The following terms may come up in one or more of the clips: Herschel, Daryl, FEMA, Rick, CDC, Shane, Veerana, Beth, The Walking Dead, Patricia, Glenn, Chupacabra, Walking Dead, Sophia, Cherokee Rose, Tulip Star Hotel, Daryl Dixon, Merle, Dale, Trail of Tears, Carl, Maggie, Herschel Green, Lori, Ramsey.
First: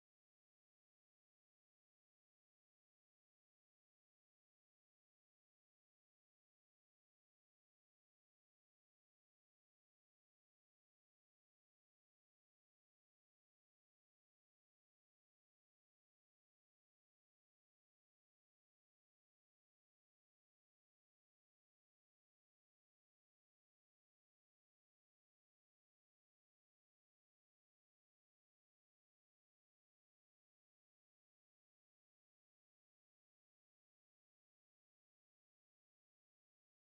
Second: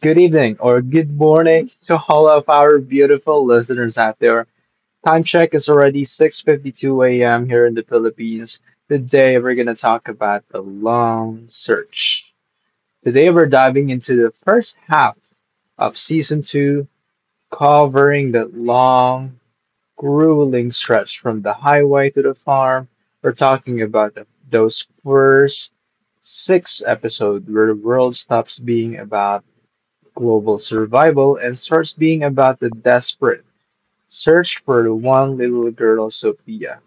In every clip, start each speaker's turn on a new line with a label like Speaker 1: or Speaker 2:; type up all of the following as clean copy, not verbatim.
Speaker 1: good evening or good morning to all of our beautiful listeners out there. Time check is already 6:52 a.m. here in the Philippines. Today we're going to talk about the long search. Today we're diving into the first half of season 2, covering the long grueling stretch from the highway to the farm. We're talking about those first six episodes where the world stops being about global survival and starts being about the desperate search for the one little girl, Sophia.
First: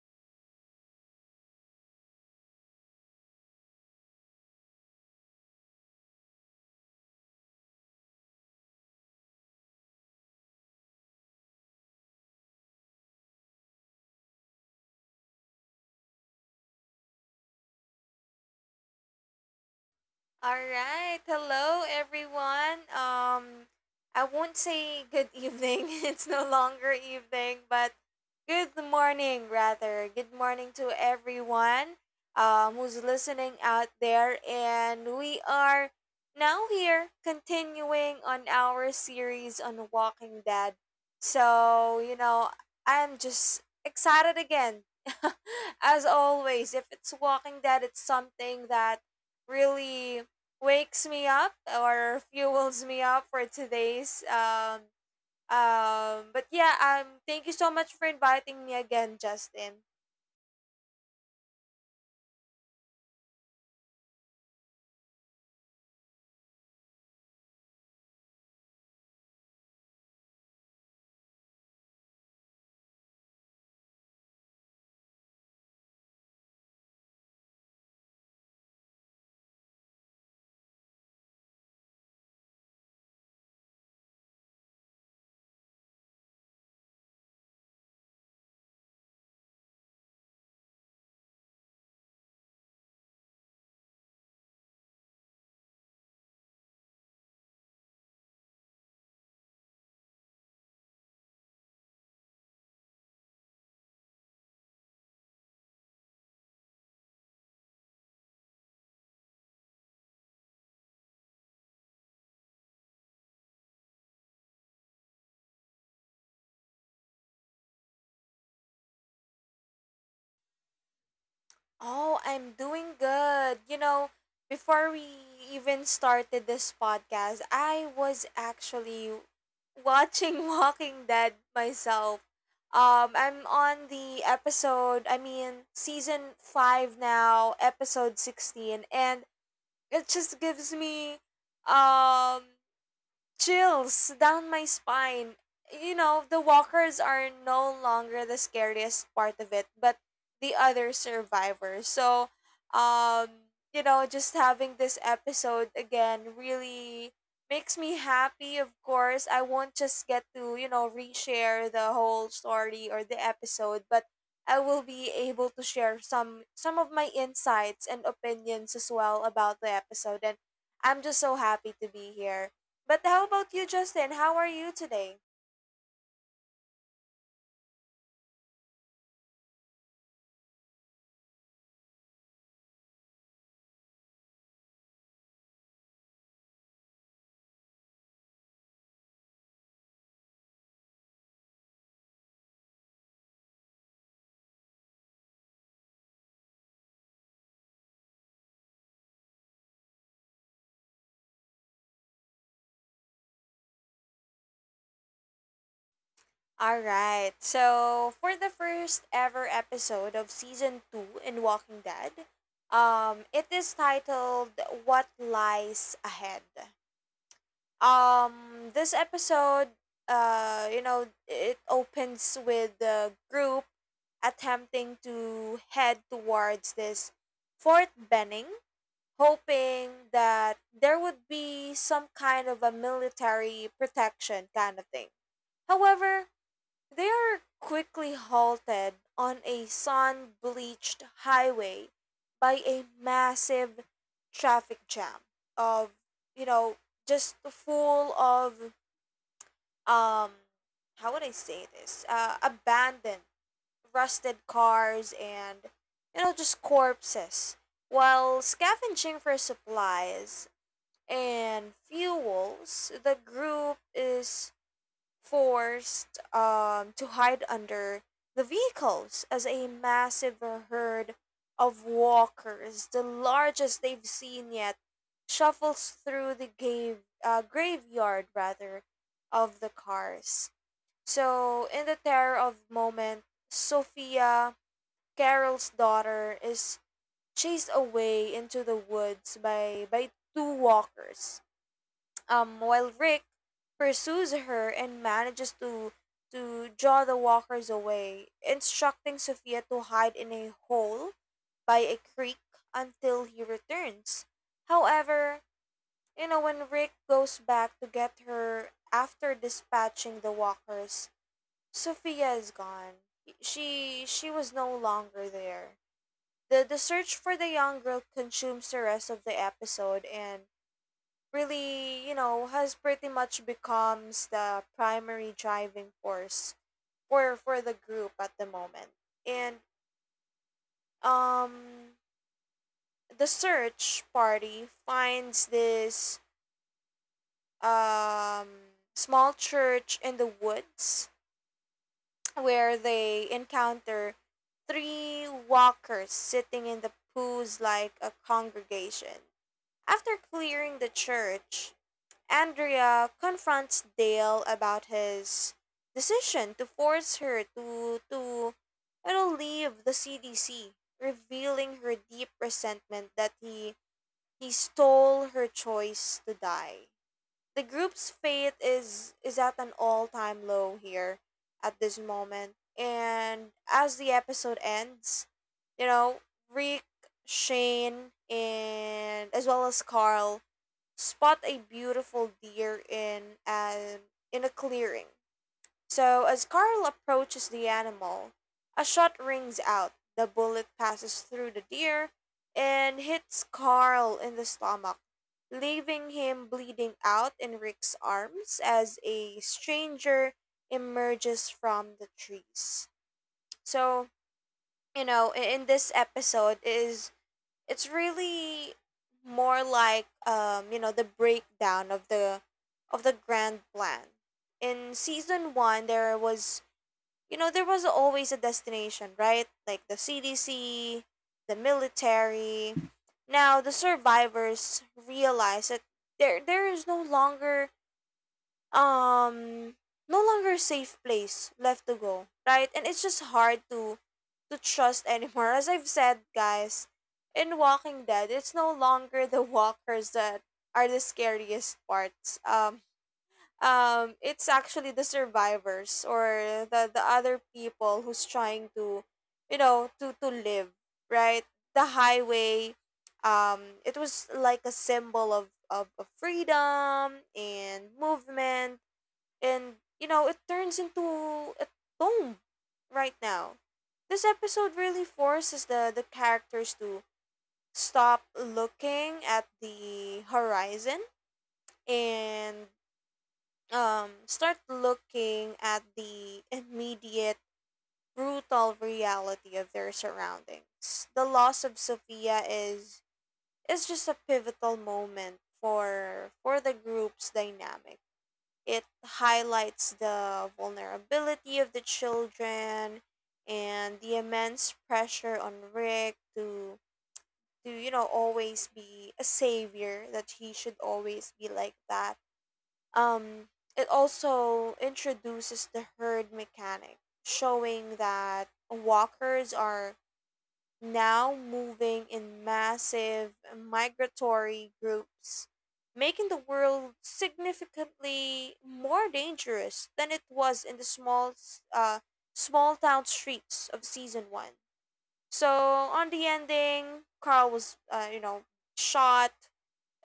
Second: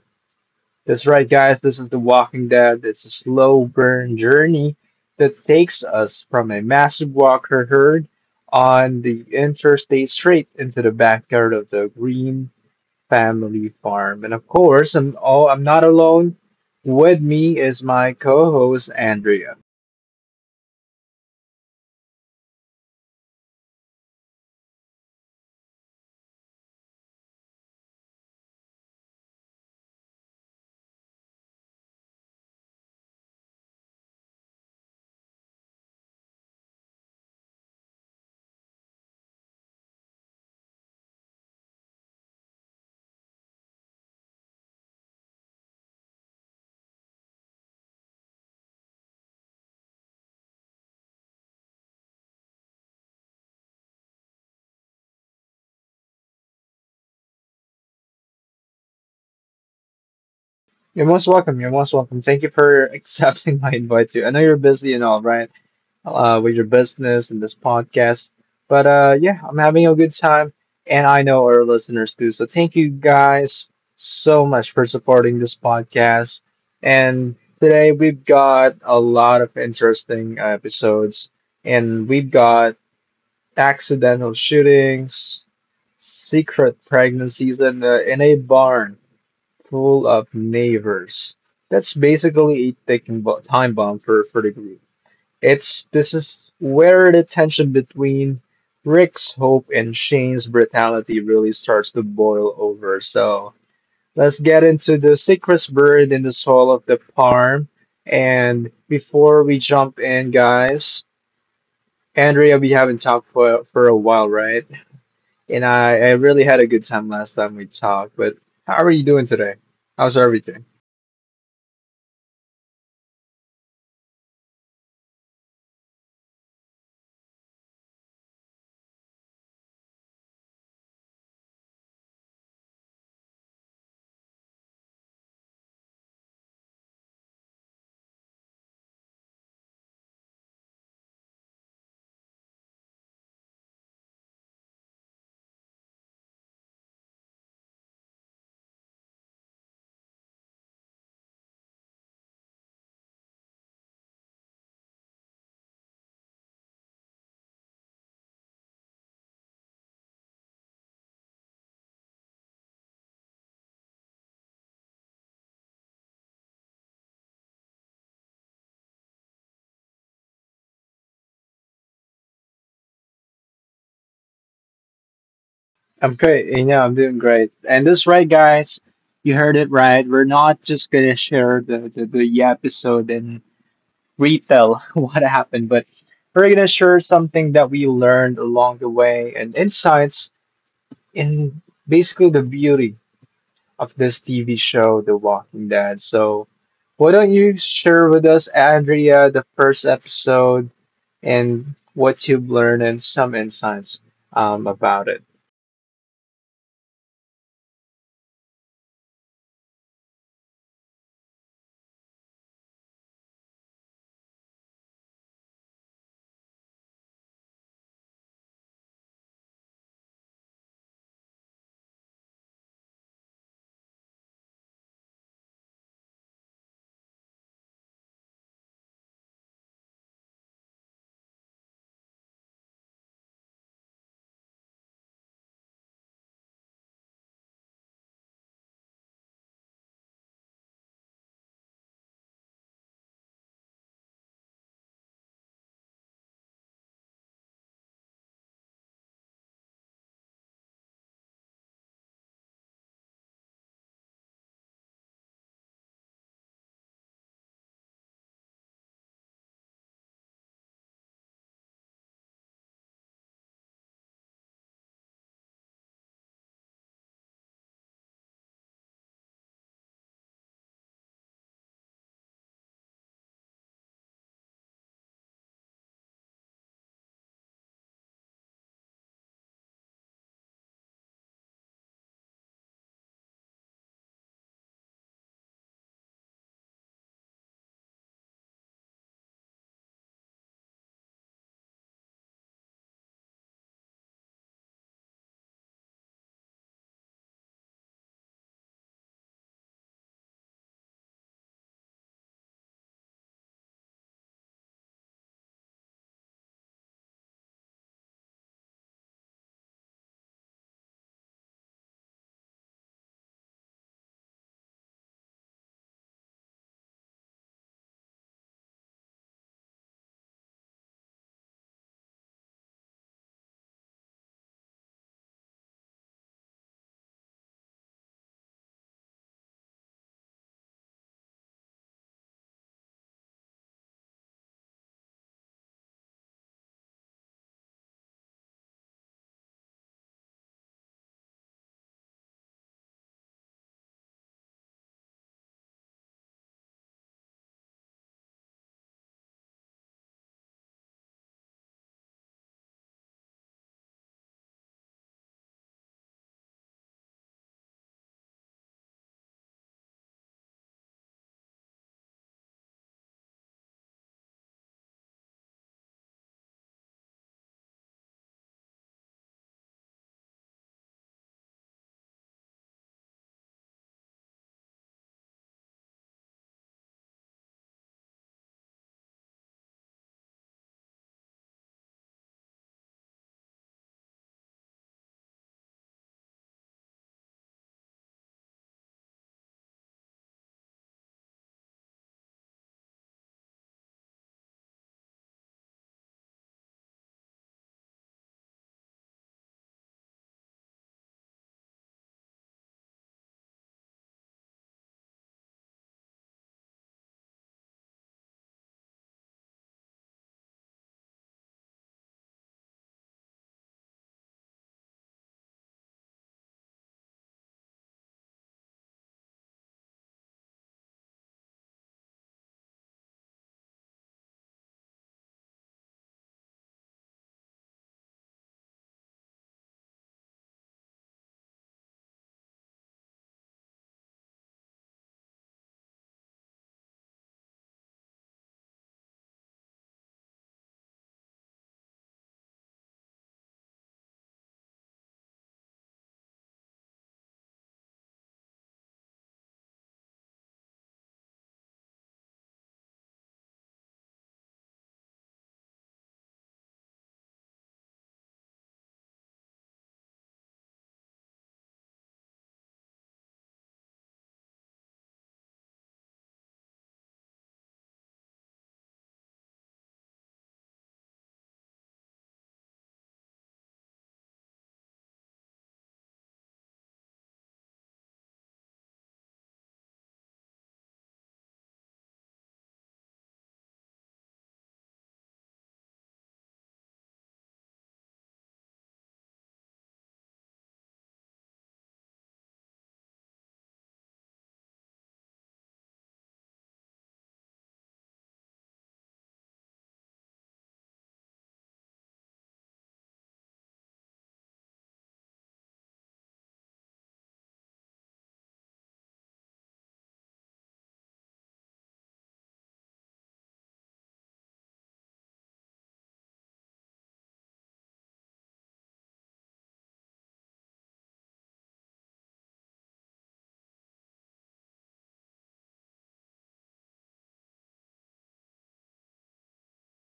Speaker 1: That's right, guys. This is The Walking Dead. It's a slow burn journey that takes us from a massive walker herd on the interstate straight into the backyard of the Green family farm. And of course, I'm not alone. With me is my co-host Andrea.
Speaker 2: All right. Hello, everyone. I won't say good evening. It's no longer evening, but good morning, rather. Good morning to everyone who's listening out there. And we are now here continuing on our series on Walking Dead. So, you know, I'm just excited again. As always, if it's Walking Dead, it's something that really wakes me up or fuels me up for today's. But yeah, thank you so much for inviting me again, Justin.
Speaker 1: You're most welcome. You're most welcome. Thank you for accepting my invite too. I know you're busy and all, right? With your business and this podcast. But yeah, I'm having a good time, and I know our listeners too. So thank you guys so much for supporting this podcast. And today we've got a lot of interesting episodes, and we've got accidental shootings, secret pregnancies, and in a barn full of neighbors. That's basically a time bomb for, the group. It's This is where the tension between Rick's hope and Shane's brutality really starts to boil over. So let's get into the secrets buried in the soil of the farm. And before we jump in, guys, Andrea, we haven't talked for, a while, right? And I really had a good time last time we talked, but how are you doing today? How's everything?
Speaker 2: Oh, I'm doing good. You know, before we even started this podcast, I was actually watching Walking Dead myself. I'm on the episode I mean season 5 now, episode 16, and it just gives me um chills down my spine. You know, the walkers are no longer the scariest part of it, but the other survivors. So, just having this episode again really makes me happy. Of course, I won't just get to, you know, reshare the whole story or the episode, but I will be able to share some of my insights and opinions as well about the episode, and I'm just so happy to be here. But how about you, Justin? How are you today?
Speaker 1: I'm great. You know, I'm doing great. And that's right, guys. You heard it right. We're not just gonna share the episode and retell what happened, but we're gonna share something that we learned along the way and insights in basically the beauty of this TV show, The Walking Dead. So why don't you share with us, Andrea, the first episode? And what you've learned and some insights about it.
Speaker 2: All right. So for the first ever episode of season two in Walking Dead, it is titled "What Lies Ahead." This episode, you know, it opens with the group attempting to head towards this Fort Benning, hoping that there would be some kind of a military protection kind of thing. However, they are quickly halted on a sun bleached highway by a massive traffic jam of, you know, just full of, um, how would I say this? Abandoned, rusted cars and, you know, just corpses. While scavenging for supplies and fuels, the group is forced to hide under the vehicles as a massive herd of walkers, the largest they've seen yet, shuffles through the graveyard rather of the cars. So, in the terror of moment, Sophia, Carol's daughter, is chased away into the woods by two walkers, while Rick pursues her and manages to draw the walkers away, instructing Sophia to hide in a hole by a creek until he returns. However, you know, when Rick goes back to get her after dispatching the walkers, Sophia is gone. She was no longer there. The search for the young girl consumes the rest of the episode and really, you know, has pretty much becomes the primary driving force for the group at the moment. And um the search party finds this um small church in the woods where they encounter three walkers sitting in the pews like a congregation. After clearing the church, Andrea confronts Dale about his decision to force her to, leave the CDC, revealing her deep resentment that he stole her choice to die. The group's fate is at an all-time low here at this moment. And as the episode ends, you know, Rick, Shane, and as well as Carl spot a beautiful deer in an in a clearing. So as Carl approaches the animal, a shot rings out. The bullet passes through the deer and hits Carl in the stomach, leaving him bleeding out in Rick's arms as a stranger emerges from the trees. So, in this episode, is it's really more like, the breakdown of the grand plan. In season 1, there was, you know, there was always a destination, right? Like the CDC, the military. Now, the survivors realize that there is um no longer a safe place left to go, right? And it's just hard to trust anymore. As I've said, guys, in Walking Dead, it's no longer the walkers that are the scariest parts. It's actually the survivors or the other people who's trying to, you know, to live, right? The highway, it was like a symbol of, of freedom and movement, and you know, it turns into a tomb right now. This episode really forces the characters to stop looking at the horizon and start looking at the immediate brutal reality of their surroundings. The loss of Sophia is just a pivotal moment for the group's dynamic. It highlights the vulnerability of the children and the immense pressure on Rick to always be a savior, that he should always be like that. Um it also introduces the herd mechanic, showing that walkers are now moving in massive migratory groups, making the world significantly more dangerous than it was in the small town streets of season one. So on the ending, Carl was, shot.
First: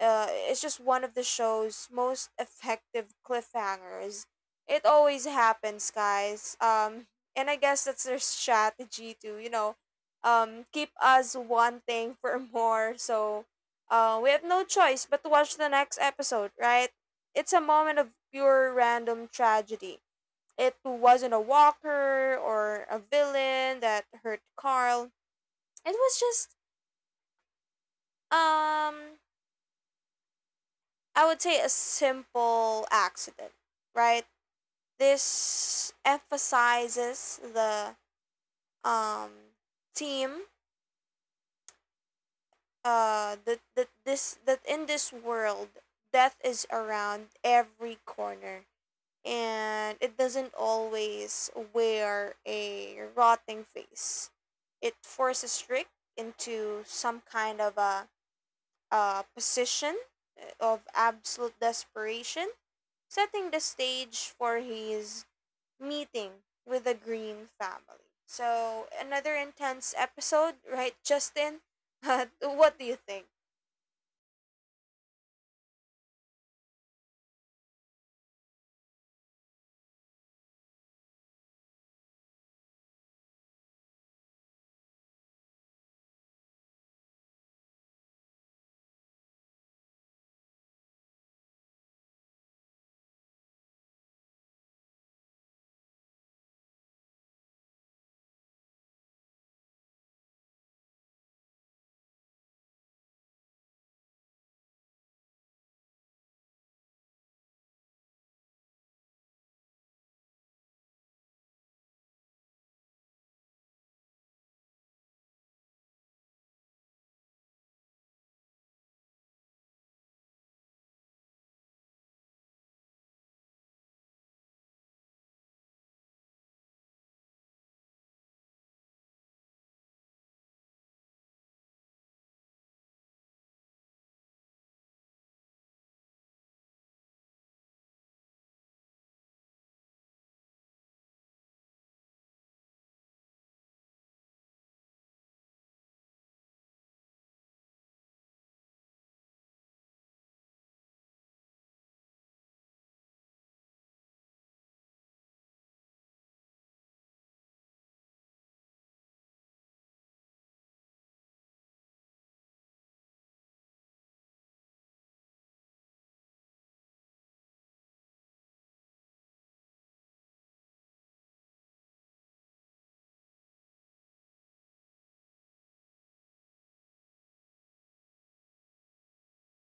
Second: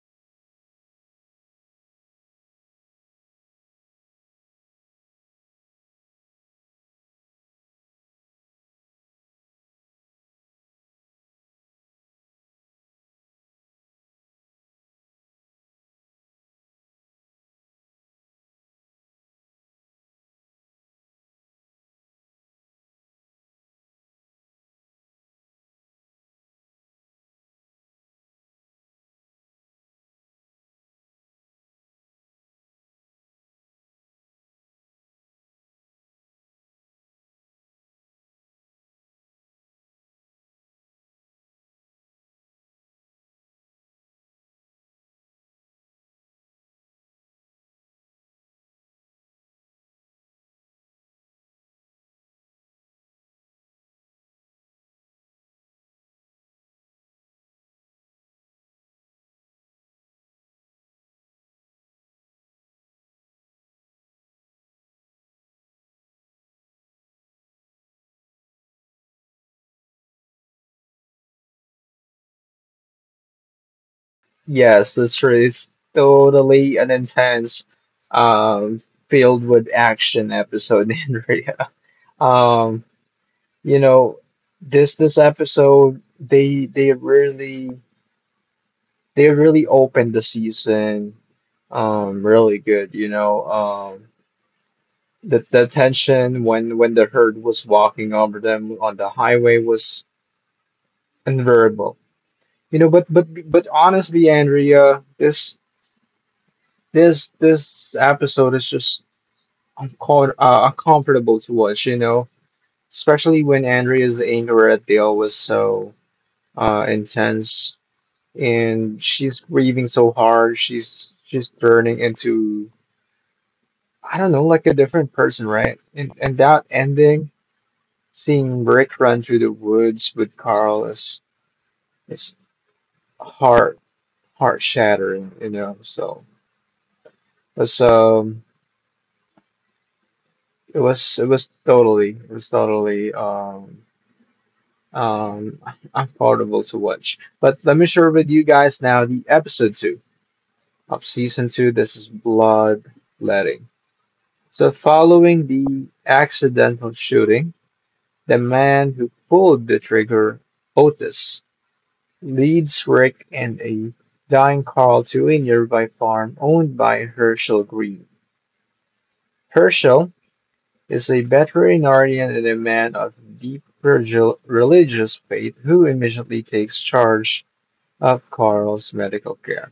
Speaker 2: It's just one of the show's most effective cliffhangers. It always happens, guys. And I guess that's their strategy to, keep us wanting for more. So, we have no choice but to watch the next episode, right? It's a moment of pure random tragedy. It wasn't a walker or a villain that hurt Carl. It was just um I would say a simple accident, right? This emphasizes the um team that that this that in this world, death is around every corner, and it doesn't always wear a rotting face. It forces Rick into some kind of a position of absolute desperation, setting the stage for his meeting with the Green family. So, another intense episode, right, Justin? What do you think?
Speaker 1: Yes, this is totally an intense, um, filled with action episode, Andrea. Um, you know, this episode they really they really opened the season really good, you know. The tension when the herd was walking over them on the highway was unbearable. You know, but honestly, Andrea, this this episode is just uncomfortable to watch. You know, especially when Andrea's anger at Dale was so intense, and she's grieving so hard. She's turning into, I don't know, like a different person, right? And that ending, seeing Rick run through the woods with Carl is is heart shattering. You know, so. So it was, it was totally um affordable to watch. But let me share with you guys now the episode two of season two. This is Bloodletting. So following the accidental shooting, the man who pulled the trigger, Otis, leads Rick in a dying call to a nearby farm owned by Herschel Green. Herschel is a veterinarian and a man of deep religious faith who immediately takes charge of Carl's medical care.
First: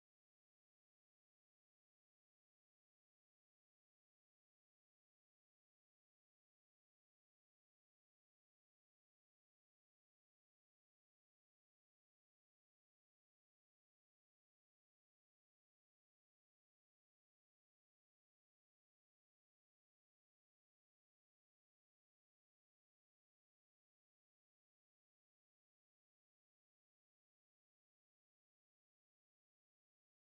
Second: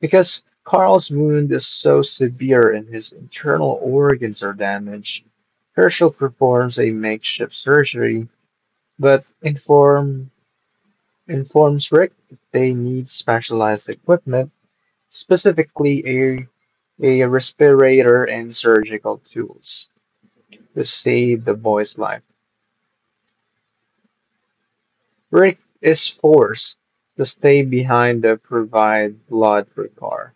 Speaker 1: Because Carl's wound is so severe and his internal organs are damaged, Herschel performs a makeshift surgery but informs Rick that they need specialized equipment, specifically a respirator and surgical tools, to save the boy's life. Rick is forced to stay behind to provide blood for Carr,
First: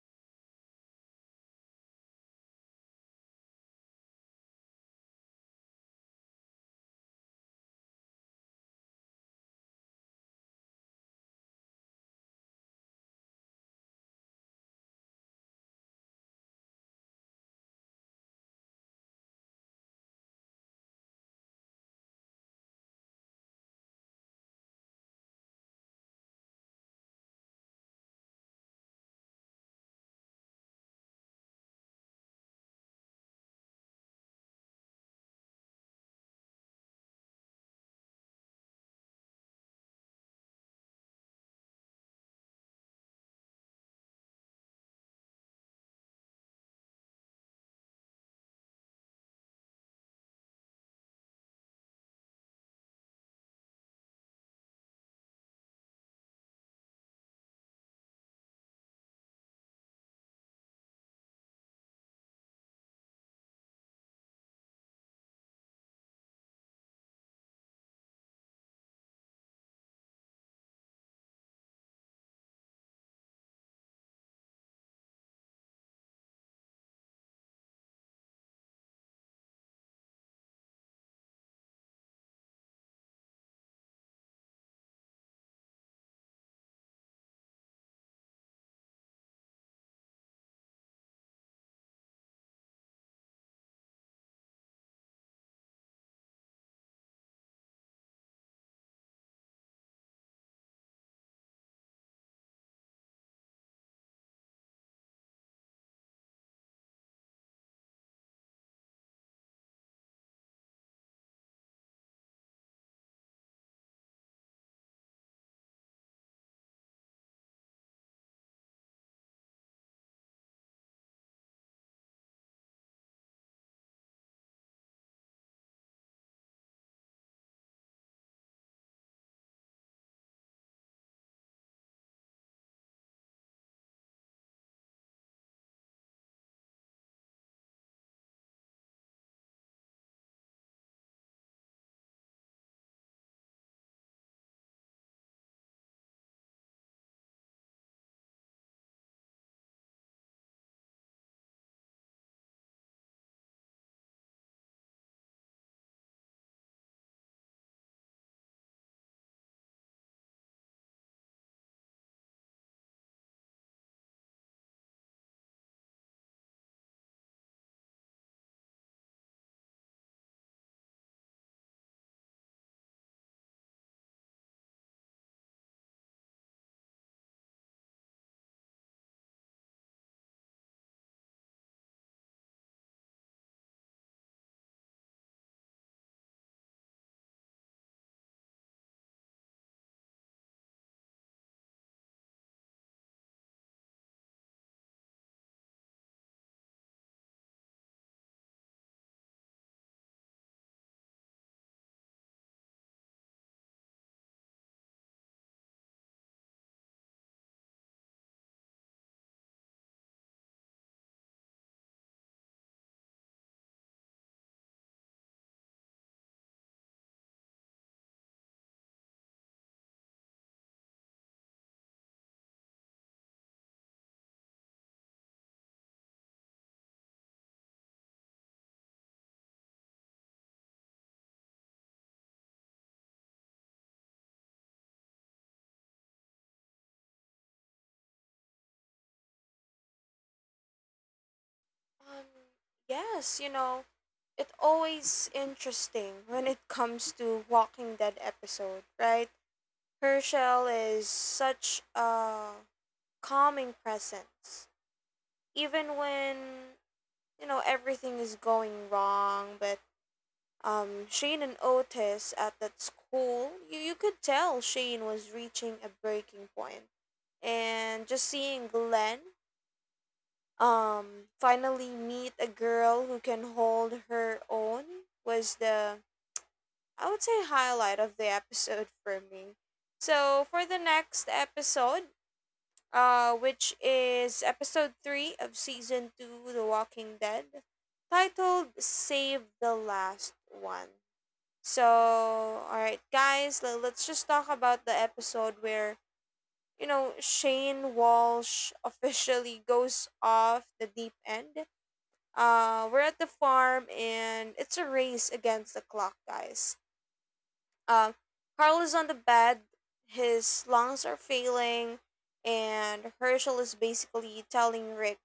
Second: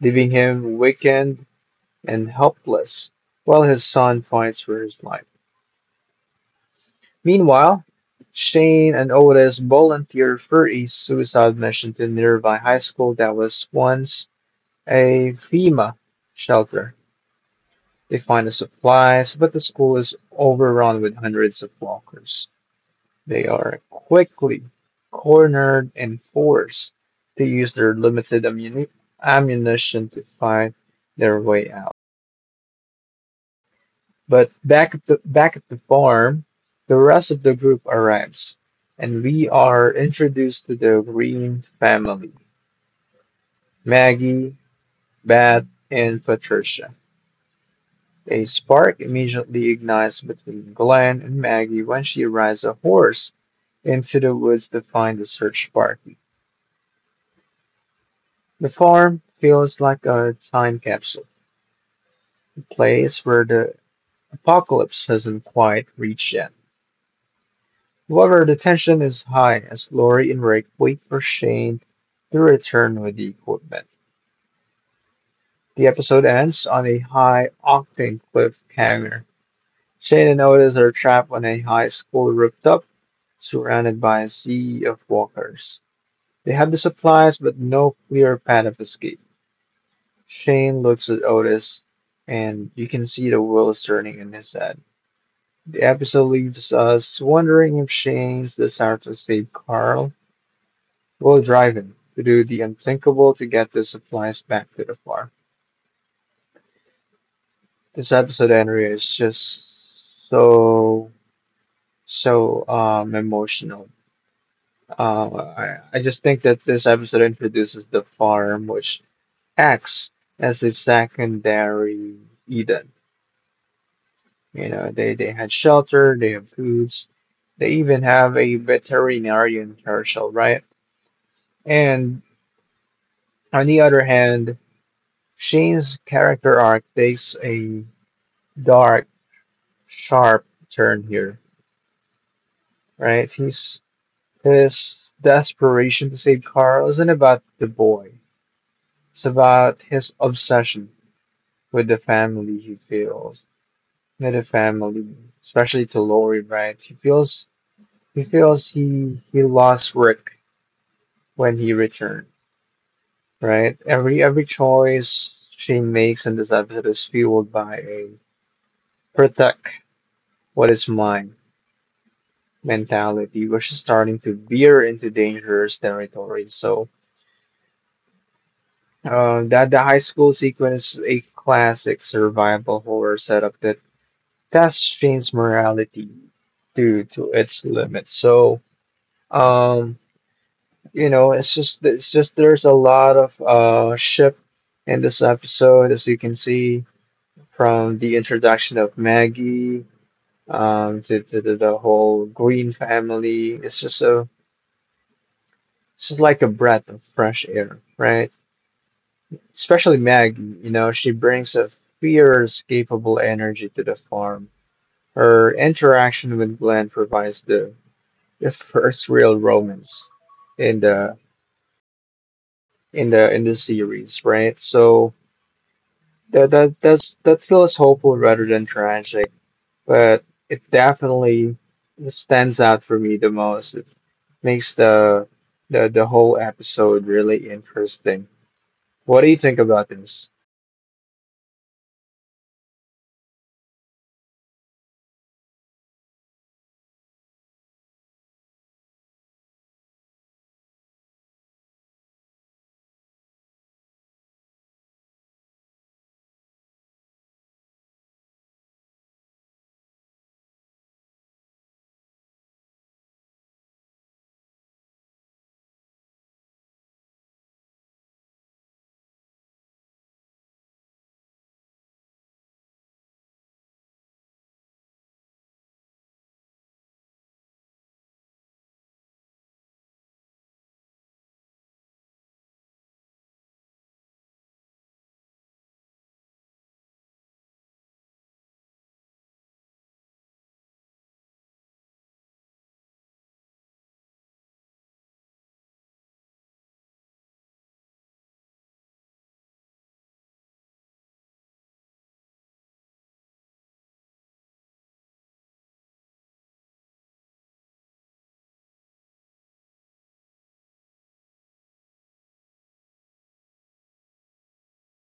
Speaker 1: leaving him weakened and helpless while his son fights for his life. Meanwhile, Shane and Otis volunteer for a suicide mission to nearby high school that was once a FEMA shelter. They find the supplies, but the school is overrun with hundreds of walkers. They are quickly cornered and forced to use their limited ammunition to find their way out. But back at the farm, the rest of the group arrives, and we are introduced to the Green family: Maggie, Beth, and Patricia. A spark immediately ignites between Glenn and Maggie when she rides a horse into the woods to find the search party. The farm feels like a time capsule, a place where the apocalypse hasn't quite reached yet. However, the tension is high as Lori and Rick wait for Shane to return with the equipment. The episode ends on a high octane cliffhanger. Shane and Otis are trapped on a high school rooftop, surrounded by a sea of walkers. They have the supplies, but no clear path of escape. Shane looks at Otis, and you can see the wheels turning in his head. The episode leaves us wondering if Shane's desire to save Carl will drive him to do the unthinkable to get the supplies back to the farm. This episode, Henry, is just so emotional. I just think that this episode introduces the farm, which acts as a secondary Eden. You know, they had shelter, they have foods, they even have a veterinarian commercial, right? And on the other hand, Shane's character arc takes a dark, sharp turn here, right? He's His desperation to save Carl isn't about the boy. It's about his obsession with the family he feels, with the family, especially to Lori, right? He feels he lost Rick when he returned, right? Every choice she makes in this episode is fueled by a protect what is mine mentality, where she's starting to veer into dangerous territory. So that the high school sequence is a classic survival horror setup that tests Shane's morality to its limits. So um, you know, it's just there's a lot of ship in this episode, as you can see from the introduction of Maggie, to, the whole Green family. It's just a it's just like a breath of fresh air, right? Especially Maggie, you know, she brings a fierce, capable energy to the farm. Her interaction with Glenn provides the first real romance in the in the series, right? So that feels hopeful rather than tragic, but it definitely stands out for me the most. It makes the whole episode really interesting. What do you think about this?
Speaker 2: Um, yes, you know, it's always interesting when it comes to Walking Dead episode, right? Herschel is such a calming presence. Even when, you know, everything is going wrong, but Shane and Otis at that school, you could tell Shane was reaching a breaking point. And just seeing Glenn, um, finally meet a girl who can hold her own was the, I would say, highlight of the episode for me. So for the next episode, which is episode 3 of season 2, The Walking Dead, titled Save the Last One. So, all right, guys, let's just talk about the episode where, you know, Shane Walsh officially goes off the deep end. We're at the farm and it's a race against the clock, guys. Um, Carl is on the bed, his lungs are failing, and Herschel is basically telling Rick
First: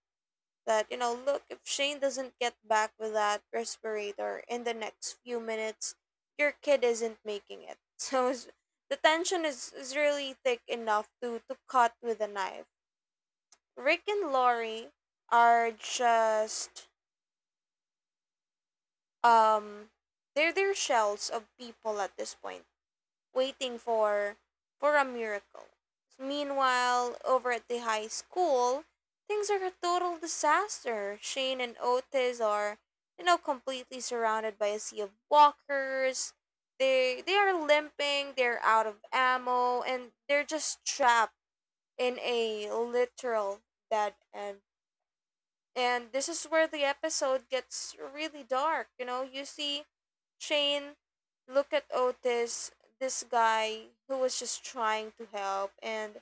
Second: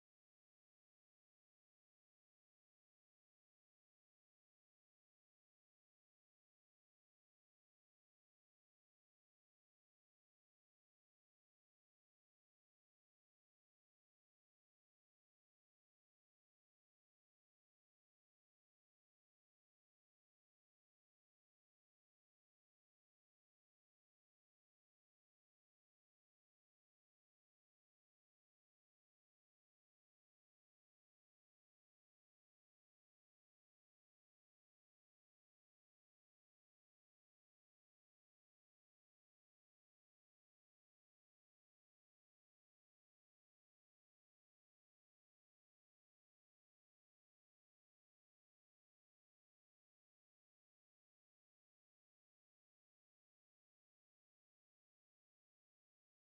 Speaker 2: that, you know, look, if Shane doesn't get back with that respirator in the next few minutes, your kid isn't making it. So the tension is really thick enough to cut with a knife. Rick and Lori are just um they're shells of people at this point, waiting for a miracle. So, meanwhile, over at the high school, things are a total disaster. Shane and Otis are, you know, completely surrounded by a sea of walkers. They are limping, they're out of ammo, and they're just trapped in a literal dead end, and this is where the episode gets really dark. You know, you see Shane look at Otis, this guy who was just trying to help, and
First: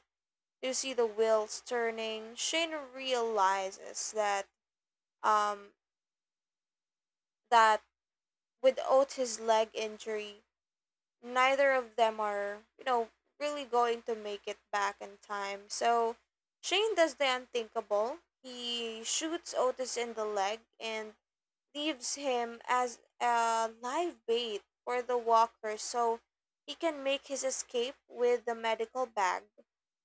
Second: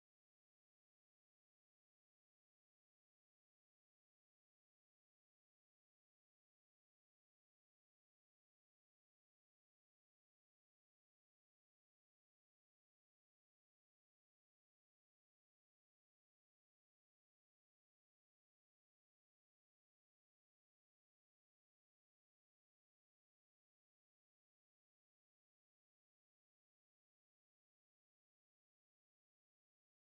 Speaker 2: you see the wheels turning. Shane realizes that um that with Otis' leg injury, neither of them are, you know, really going to make it back in time. So Shane does the unthinkable. He shoots Otis in the leg and leaves him as a live bait for the walker so he can make his escape with the medical bag.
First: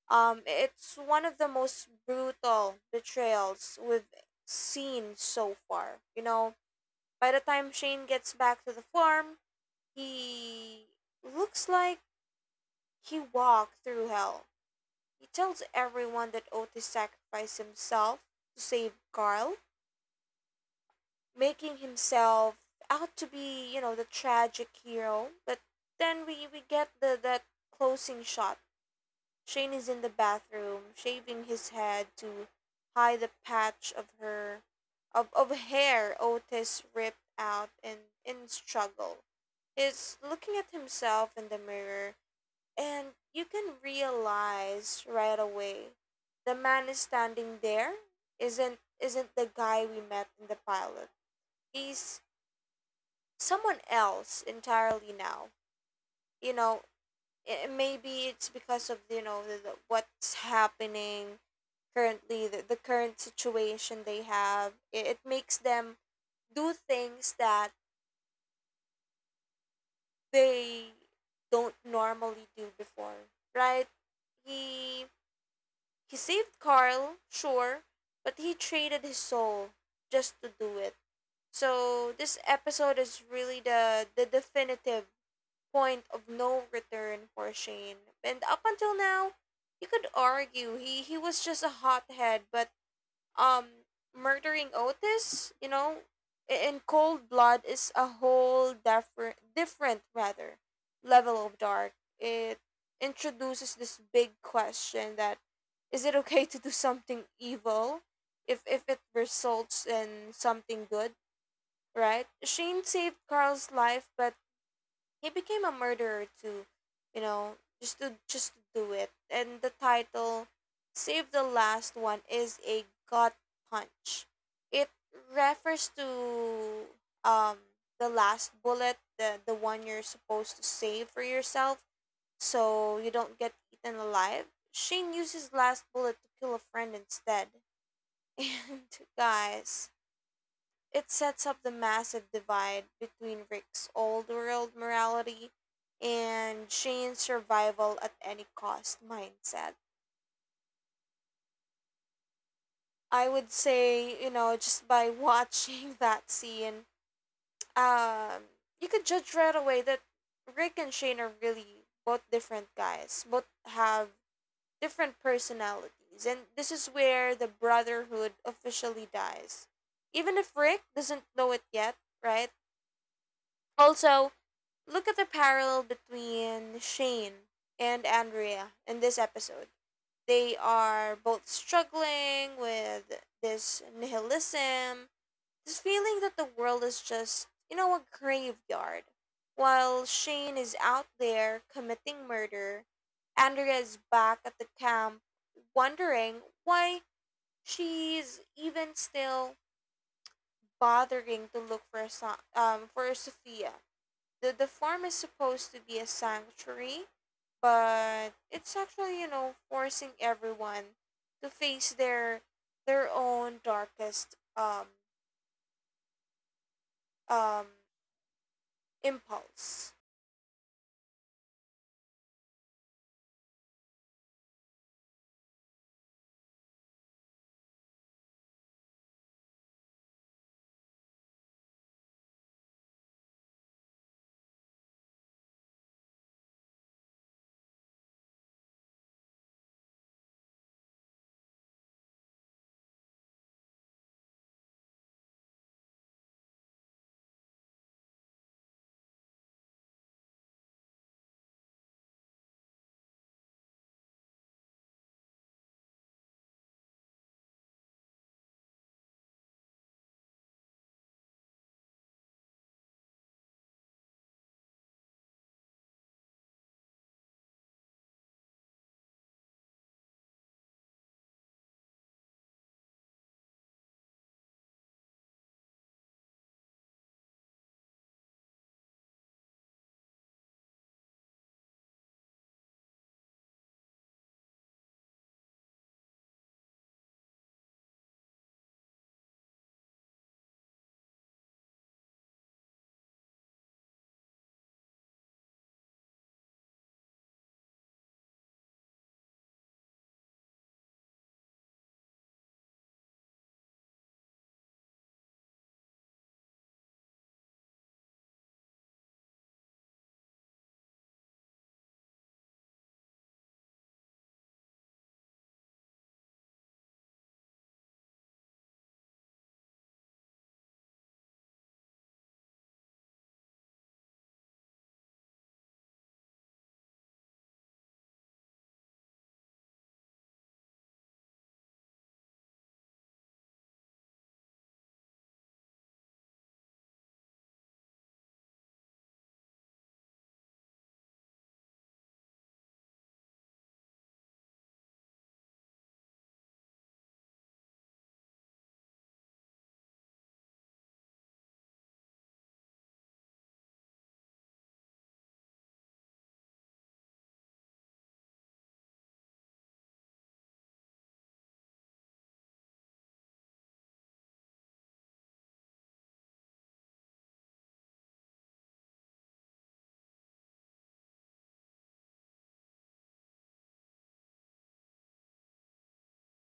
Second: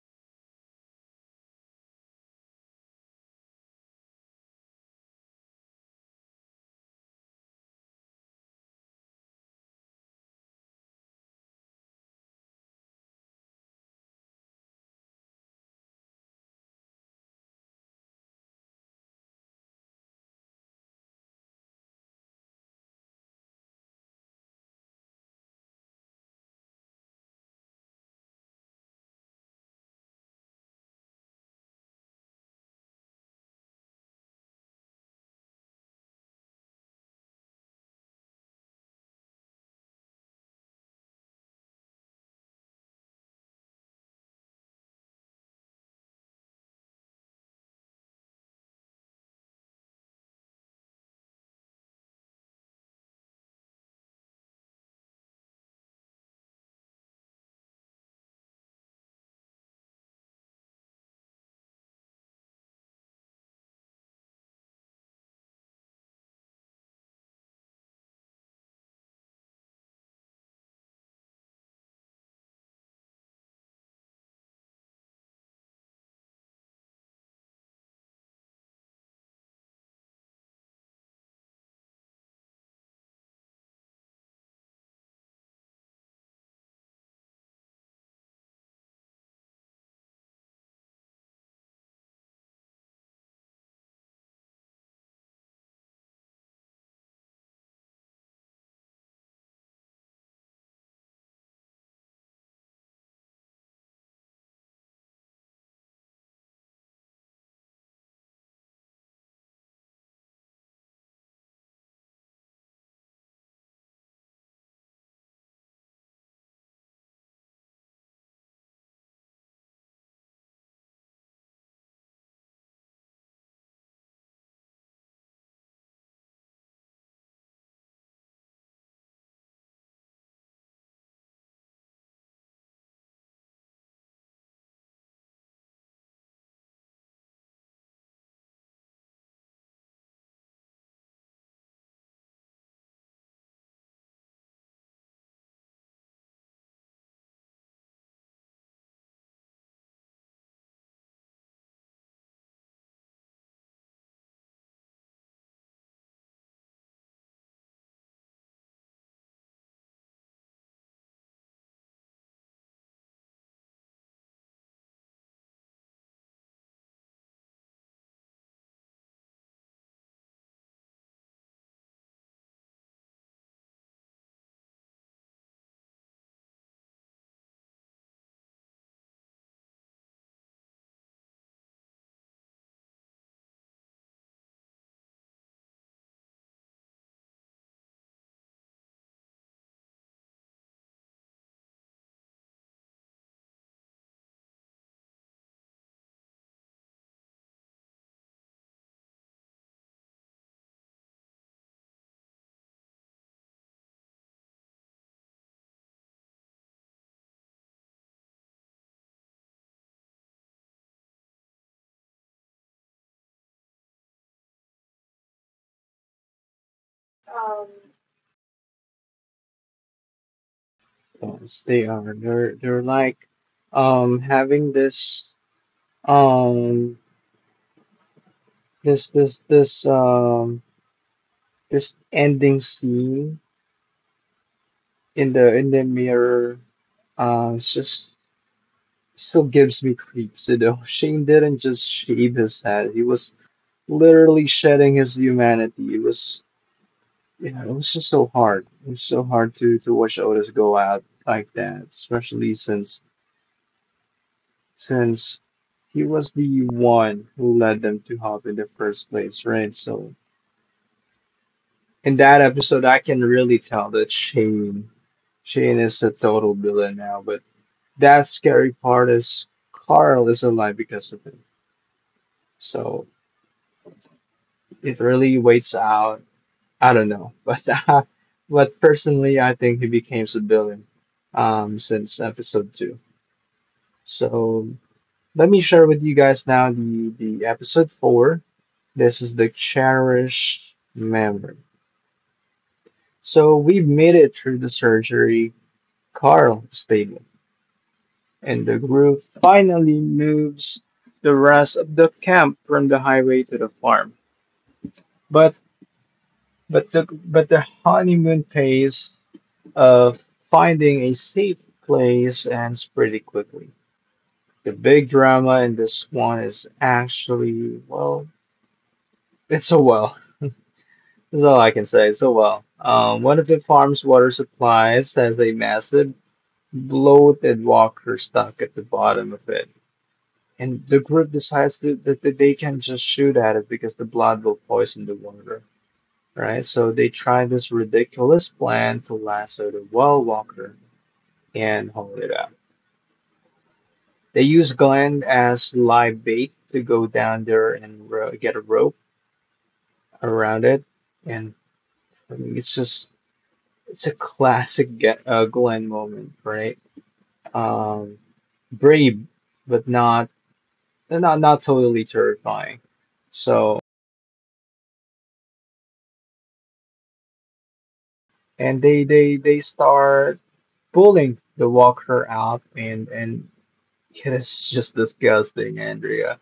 Speaker 2: It's one of the most brutal betrayals we've seen so far. You know, by the time Shane gets back to the farm, he looks like he walked through hell. He tells everyone that Otis sacrificed himself to save Carl, making himself out to be, you know, the tragic hero. But then we get the that closing shot. Shane is in the bathroom, shaving his head to hide the patch of of hair Otis ripped out in struggle. He's looking at himself in the mirror, and you can realize right away the man is standing there isn't the guy we met in the pilot. He's someone else entirely now. You know, Maybe it's because of, you know, the what's happening currently, the current situation they have. It makes them do things that they don't normally do before, right? He he saved Carl, sure, but he traded his soul just to do it. So this episode is really the definitive point of no return for Shane. And up until now, you could argue he was just a hothead, but um murdering Otis, you know, in cold blood is a whole different different rather level of dark. It introduces this big question that, is it okay to do something evil if it results in something good, right? Shane saved Carl's life, but he became a murderer too, you know, just to do it. And the title Save the Last One is a gut punch. It refers to um the last bullet, the one you're supposed to save for yourself so you don't get eaten alive. Shane uses last bullet to kill a friend instead. And guys, it sets up the massive divide between Rick's old world morality and Shane's survival at any cost mindset. I would say, just by watching that scene, um, you could judge right away that Rick and Shane are really both different guys, both have different personalities. And this is where the brotherhood officially dies. Even if Rick doesn't know it yet, right? Also, look at the parallel between Shane and Andrea in this episode. They are both struggling with this nihilism, this feeling that the world is just a graveyard. While Shane is out there committing murder, Andrea is back at the camp wondering why she's even still bothering to look for for Sophia. The farm is supposed to be a sanctuary, but it's actually forcing everyone to face their own darkest um impulse.
Speaker 1: Yes, they are. They're like having this um this this this um this ending scene in the mirror. It's just still gives me creeps. You know, Shane didn't just shave his head. He was literally shedding his humanity. It was, you know, it was just so hard. It was so hard to watch Otis go out like that, especially since since he was the one who led them to Hop in the first place, right? So in that episode, I can really tell that Shane is a total villain now. But that scary part is Carl is alive because of him. So it really waits out, I don't know, but personally, I think he became civilian since episode two. So let me share with you guys now the episode four. This is the cherished memory. So we've made it through the surgery, Carl stated, and the group finally moves the rest of the camp from the highway to the farm. but. But the honeymoon phase of finding a safe place ends pretty quickly. The big drama in this one is actually, well, it's a well. That's all I can say. It's a well. One of the farm's water supplies has a massive bloated walker stuck at the bottom of it. And the group decides that they can just shoot at it because the blood will poison the water, right? So they try this ridiculous plan to lasso the Well Walker and hold it up. They use Glenn as live bait to go down there and ro get a rope around it, and I mean, it's a classic get, Glenn moment, right? Um, brave, but not totally terrifying. So and they start pulling the walker out and it is just disgusting, Andrea.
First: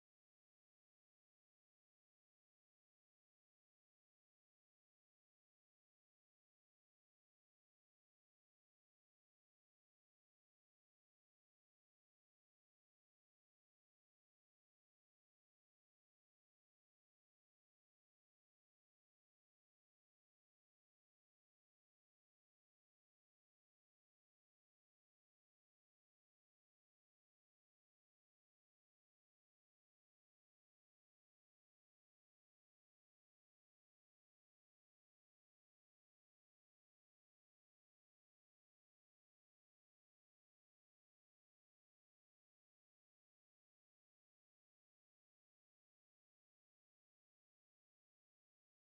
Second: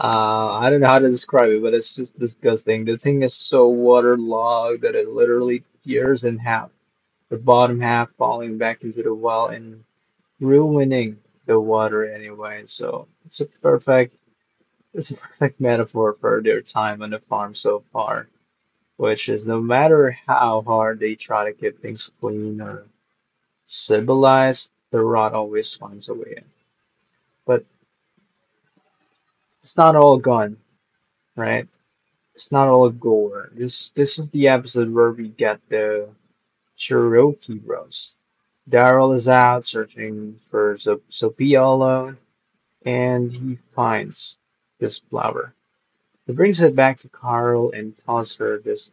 Speaker 1: I don't know how to describe it, but it's just disgusting. The thing is so waterlogged that it literally tears in half, the bottom half falling back into the well and ruining the water anyway. So it's a perfect, it's a perfect metaphor for their time on the farm so far, which is no matter how hard they try to keep things clean or civilized, the rot always finds a way in. But it's not all gone, right? It's not all gore. This is the episode where we get the Cherokee roast. Daryl is out searching for Sophia alone, and he finds this flower. He brings it back to Carl and tells her this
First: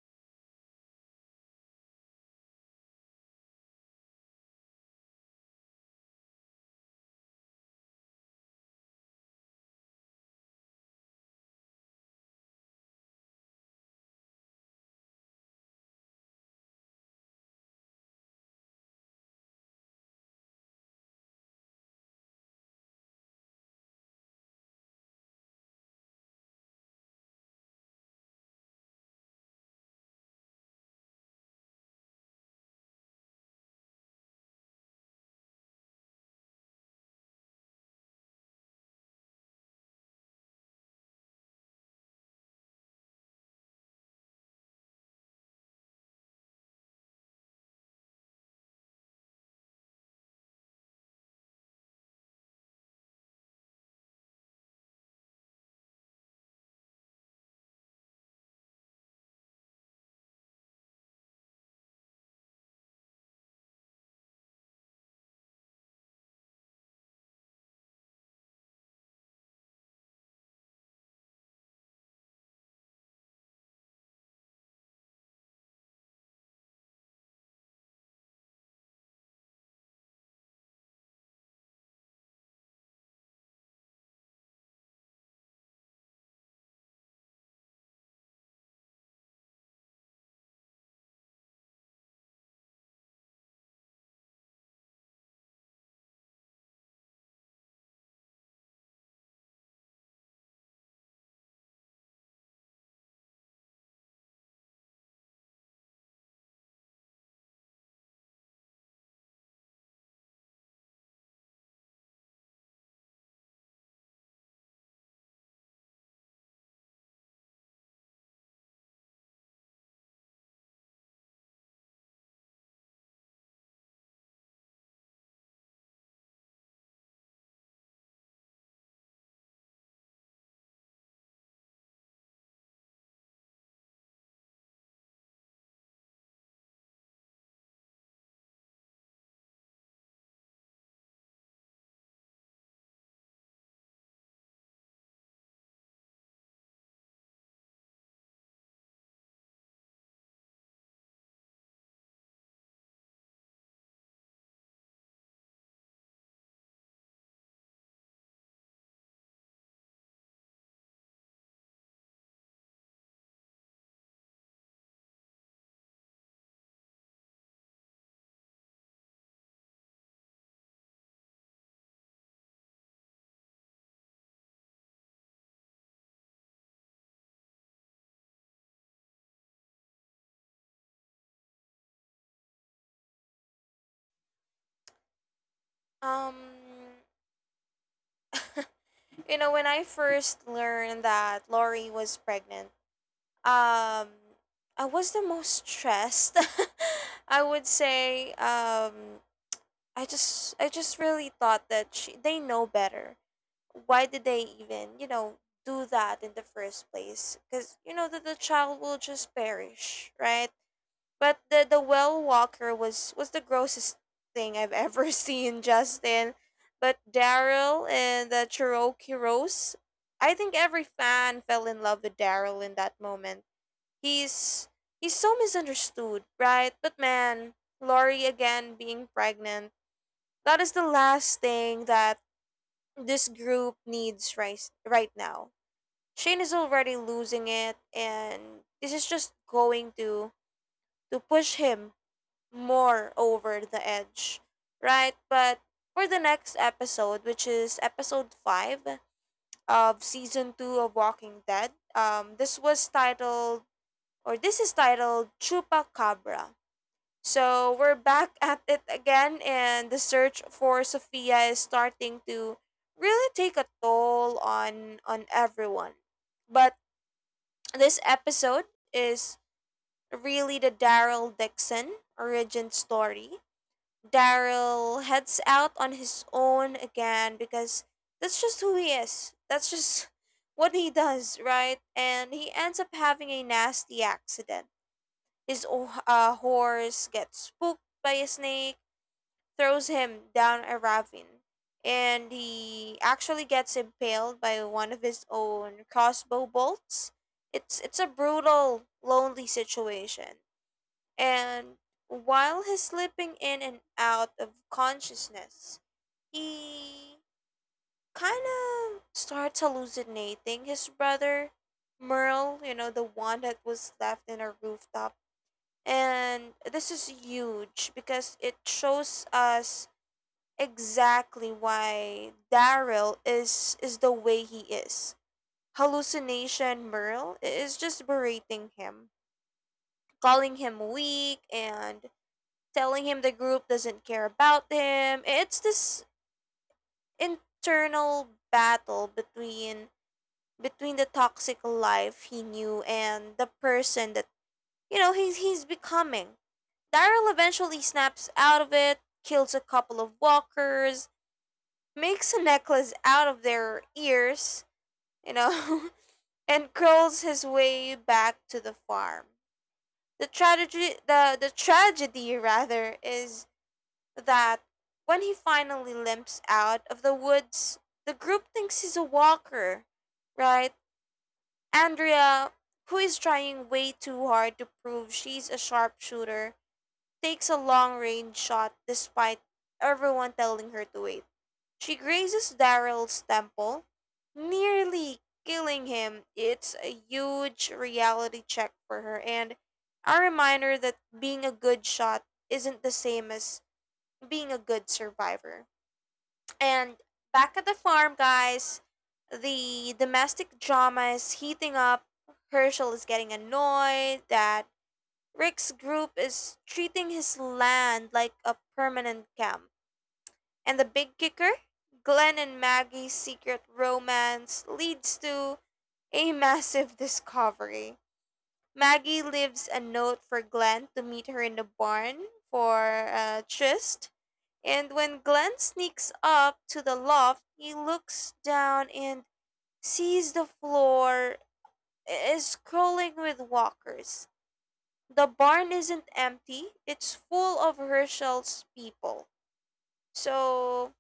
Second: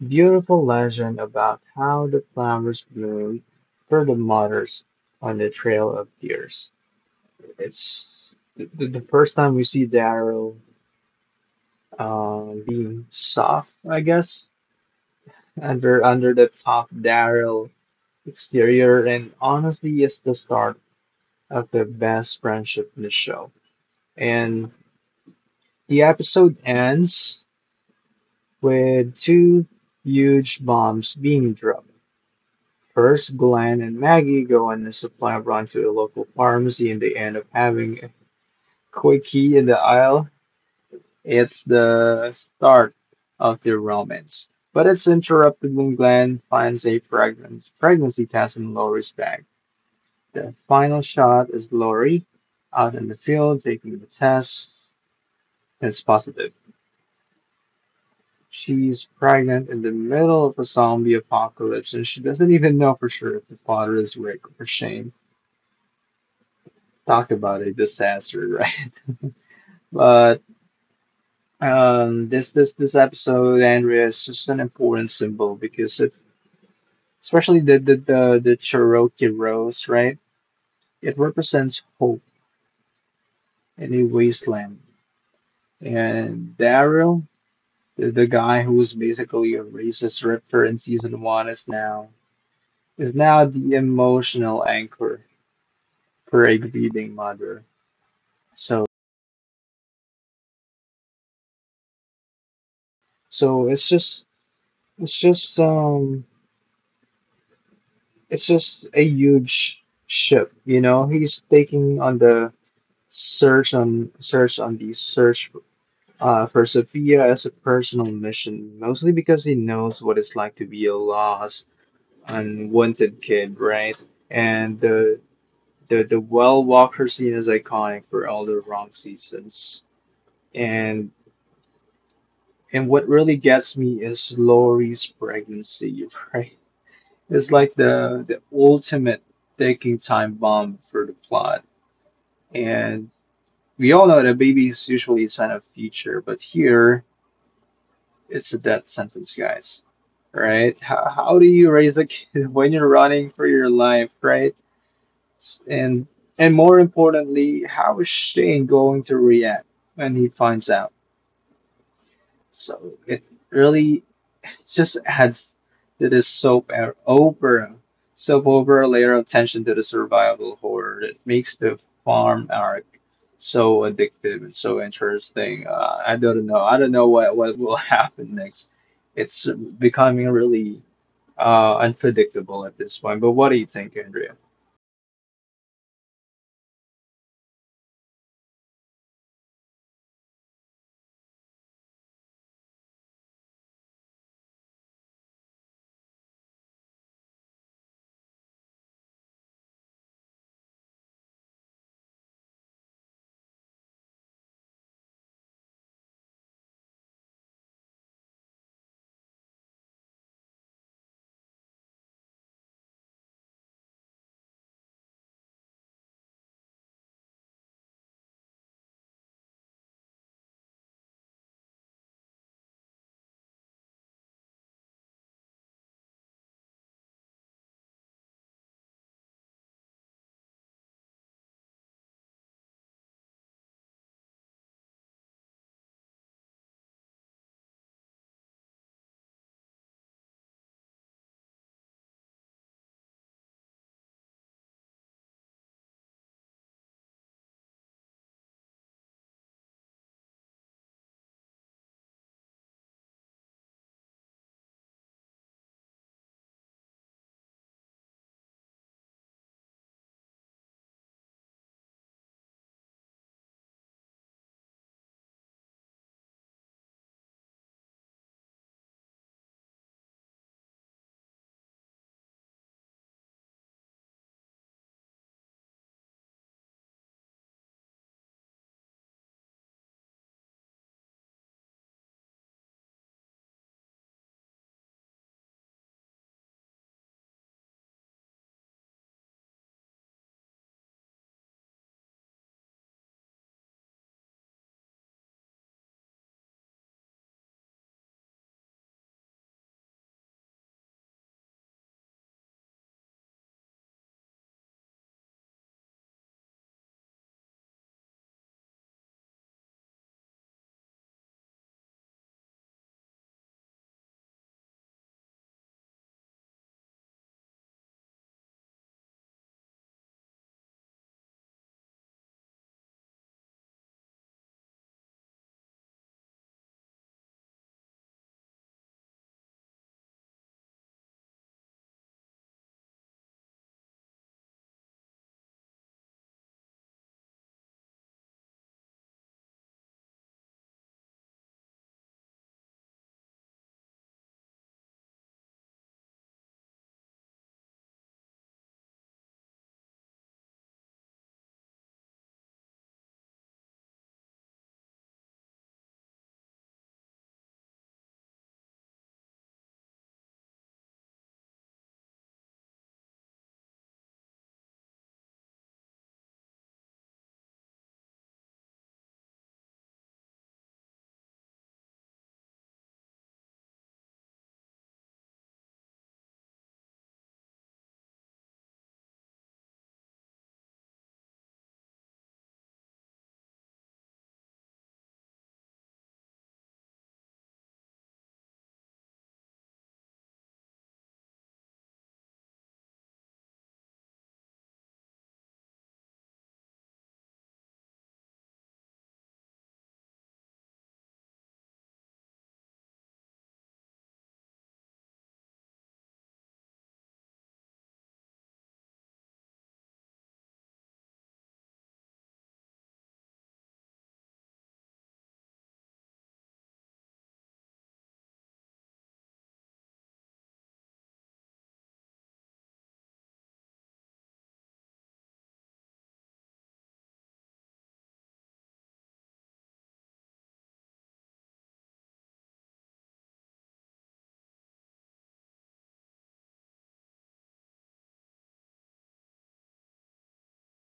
Speaker 1: beautiful legend about how the flowers bloom for the mothers on the Trail of Tears. It's the first time we see Daryl being soft, I guess. And we're under the top Daryl exterior, and honestly, it's the start of the best friendship in the show. And the episode ends with two huge bombs being dropped. First, Glenn and Maggie go on a supply run to a local pharmacy, and they end up having a quickie in the aisle. It's the start of their romance, but it's interrupted when Glenn finds a pregnant pregnancy test in Lori's bag. The final shot is Lori out in the field taking the test. It's positive. She's pregnant in the middle of a zombie apocalypse, and she doesn't even know for sure if the father is Rick or Shane. Talk about a disaster, right? But this episode, Andrea, is just an important symbol because it, especially the Cherokee rose, right? It represents hope in a wasteland, and Daryl, the guy who was basically a racist ripper in season one, is now the emotional anchor for a grieving mother. So so it's just it's just um it's just a huge ship, you know. He's taking on the search on search on the search for Sophia as a personal mission, mostly because he knows what it's like to be a lost, unwanted kid, right? And the well Walker scene is iconic for all the wrong seasons. And and what really gets me is Laurie's pregnancy, right? It's like the ultimate ticking time bomb for the plot. And we all know that a baby is usually a sign of future, but here it's a death sentence, guys. Right? How do you raise a kid when you're running for your life, right? S- And and more importantly, how is Shane going to react when he finds out? So it really just adds to this soap opera layer of tension to the survival horror that makes the farm arc so addictive and so interesting. I don't know. I don't know what will happen next. It's becoming really unpredictable at this point. But what do you think, Andrea?
Speaker 2: Um when I first learned that Lori was pregnant, um I was the most stressed. I would say I just really thought that she, they know better. Why did they even do that in the first place? Because you know that the child will just perish, right? But the well walker was the grossest thing I've ever seen, Justin. But Daryl and the Cherokee Rose, I think every fan fell in love with Daryl in that moment. He's he's so misunderstood, right? But man, Lori again being pregnant, that is the last thing that this group needs right now. Shane is already losing it, and this is just going to push him more over the edge, right? But for the next episode, which is episode five of season two of Walking Dead, this is titled Chupacabra. So we're back at it again, and the search for Sophia is starting to really take a toll on everyone. But this episode is really the Daryl Dixon origin story. Daryl heads out on his own again because that's just who he is. That's just what he does, right? And he ends up having a nasty accident. His horse gets spooked by a snake throws him down a ravine, and he actually gets impaled by one of his own crossbow bolts. It's a brutal, lonely situation. And while he's slipping in and out of consciousness, he kind of starts hallucinating his brother, Merle, the one that was left in a rooftop. And this is huge because it shows us exactly why Daryl is the way he is. Hallucination Merle is just berating him, calling him weak and telling him the group doesn't care about him. It's this internal battle between the toxic life he knew and the person that he's becoming. Daryl eventually snaps out of it, kills a couple of walkers, makes a necklace out of their ears, you know, and curls his way back to the farm. The tragedy, the tragedy rather, is that when he finally limps out of the woods, the group thinks he's a walker, right? Andrea, who is trying way too hard to prove she's a sharpshooter, takes a long range shot despite everyone telling her to wait. She grazes Daryl's temple, nearly killing him. It's a huge reality check for her and a reminder that being a good shot isn't the same as being a good survivor. And back at the farm, guys, the domestic drama is heating up. Herschel is getting annoyed that Rick's group is treating his land like a permanent camp. And the big kicker? Glenn and Maggie's secret romance leads to a massive discovery. Maggie leaves a note for Glenn to meet her in the barn for a tryst. And when Glenn sneaks up to the loft, he looks down and sees the floor is crawling with walkers. The barn isn't empty, it's full of Herschel's people. So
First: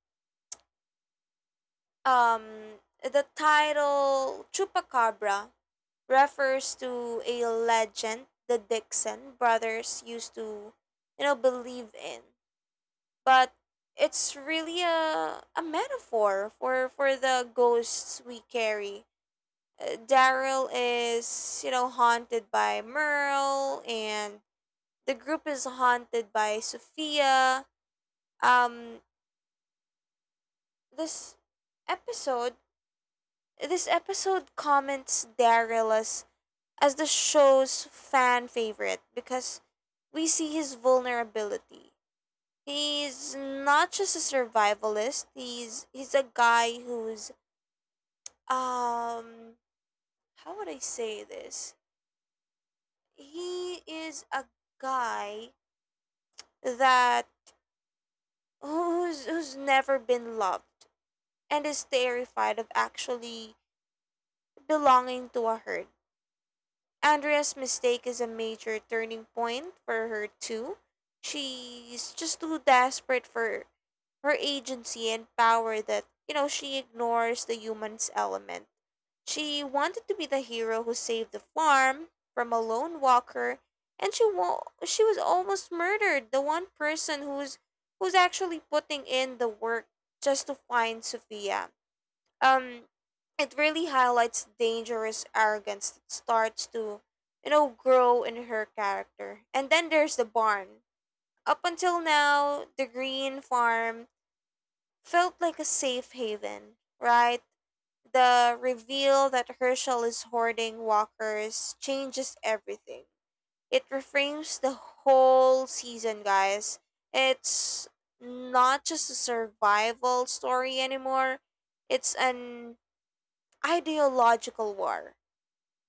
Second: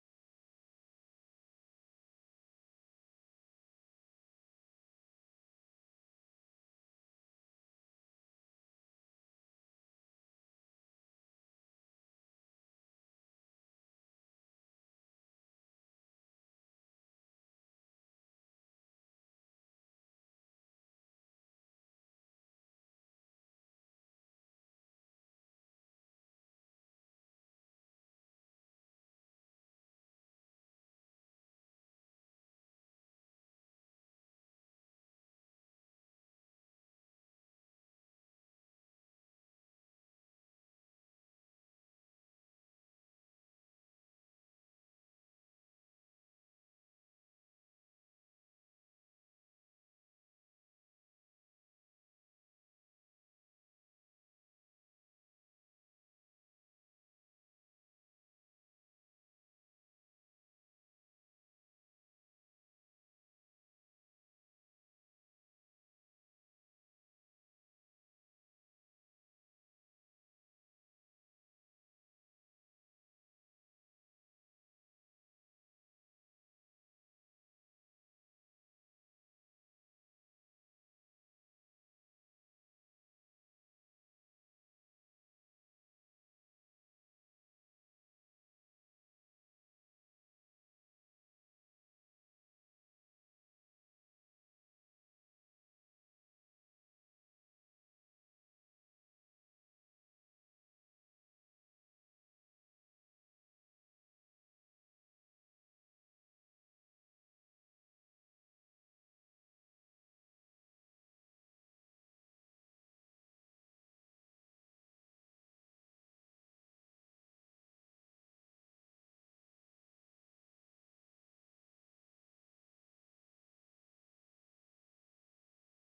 Speaker 2: Um, the title Chupacabra refers to a legend the Dixon brothers used to believe in. But it's really a metaphor for the ghosts we carry. Daryl is haunted by Merle, and the group is haunted by Sophia. Um, this episode this episode comments Daryl as the show's fan favorite because we see his vulnerability. He's not just a survivalist. He's a guy who's um how would I say this? He is a guy that who's who's never been loved and is terrified of actually belonging to a herd. Andrea's mistake is a major turning point for her too. She's just too desperate for her agency and power that she ignores the humans element. She wanted to be the hero who saved the farm from a lone walker and she was almost murdered. The one person who's actually putting in the work just to find Sophia, um it really highlights the dangerous arrogance that starts to grow in her character. And then there's the barn. Up until now, the green farm felt like a safe haven, right? The reveal that Herschel is hoarding walkers changes everything. It reframes the whole season, guys. It's not just a survival story anymore, it's an ideological war.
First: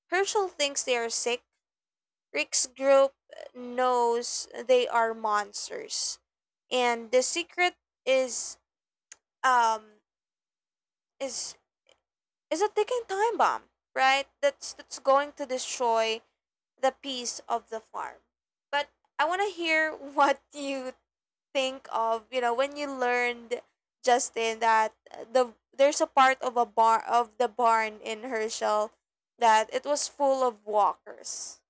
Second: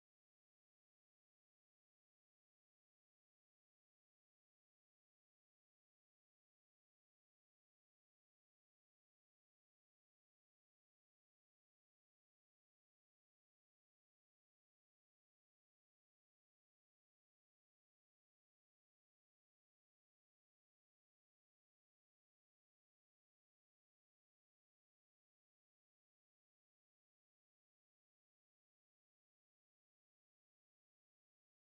Speaker 2: Herschel thinks they are sick. Rick's group knows they are monsters, and the secret is um is is a ticking time bomb, right? That's going to destroy the peace of the farm. But I want to hear what you think of when you learned, Justin, that the there's a part of a bar of the barn in Herschel that it was full of walkers.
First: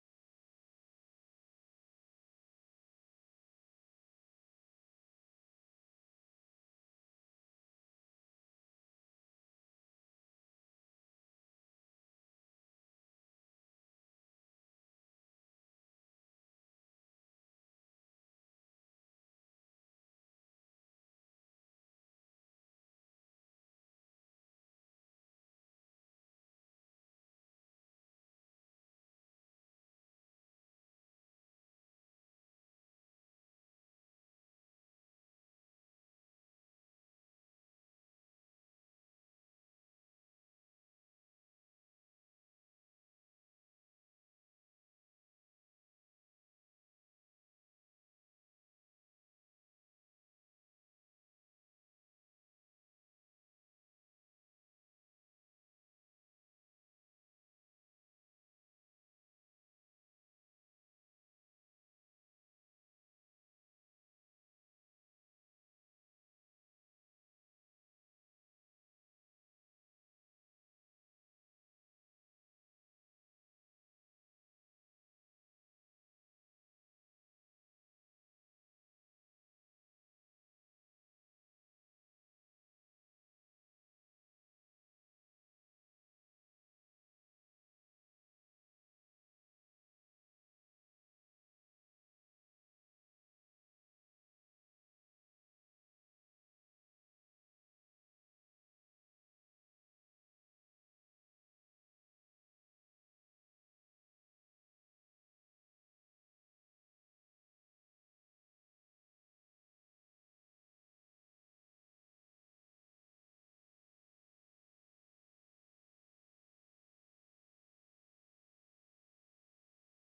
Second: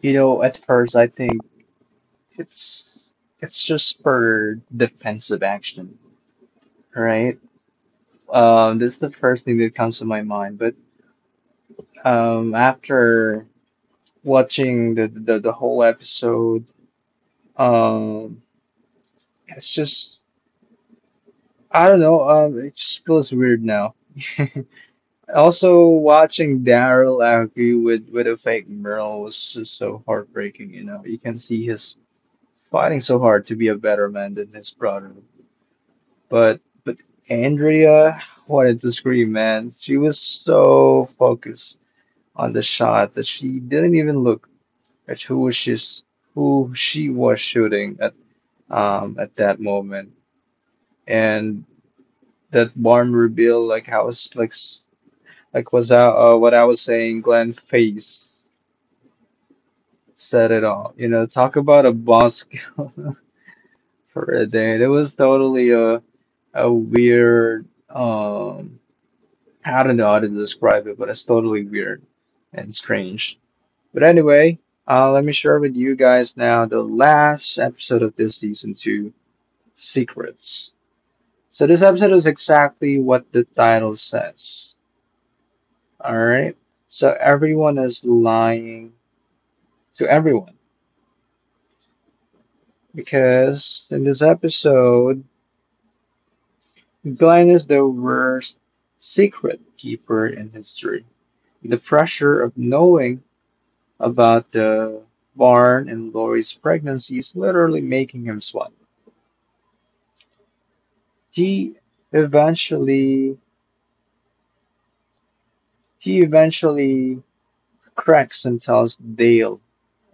Speaker 1: You know, at first I think it's just for defensive action, right? This is the first thing that comes to my mind. But after watching the whole episode, um, it's just, I don't know. It just feels weird now. Also, watching Daryl argue with a fake Merle was just so heartbreaking. You know, you can see his fighting so hard to be a better man than his brother. But Andrea, wanted to scream, man. She was so focused on the shot that she didn't even look at who she was shooting at that moment. And that barn reveal, like how was like s- like was that, what I was saying, Glenn face said it all. You know, talk about a boss for a day. It was totally a weird, I don't know how to describe it, but it's totally weird and strange. But anyway, let me share with you guys now the last episode of this season two, Secrets. So this episode is exactly what the title says. All right. So everyone is lying to everyone, because in this episode, Glenn is the worst secret keeper in history. The pressure of knowing about Barn and Lori's pregnancy is literally making him sweat. He eventually he eventually cracks and tells Dale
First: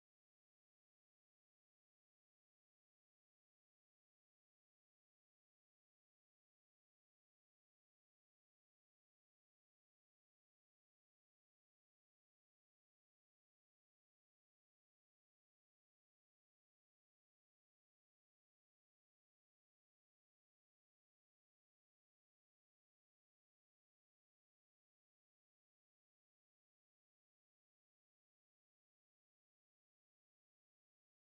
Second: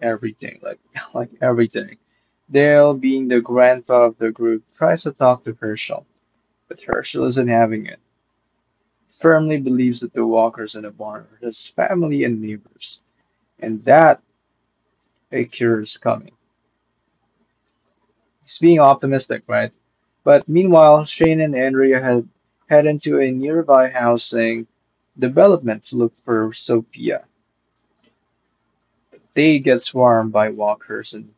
Speaker 1: everything, like like everything. Dale, being the grandpa of the group, tries to talk to Herschel, but Herschel isn't having it. Firmly believes that the walkers in the barn are his family and neighbors, and that a cure is coming. It's being optimistic, right? But meanwhile, Shane and Andrea had head into a nearby housing development to look for Sophia. They get swarmed by walkers,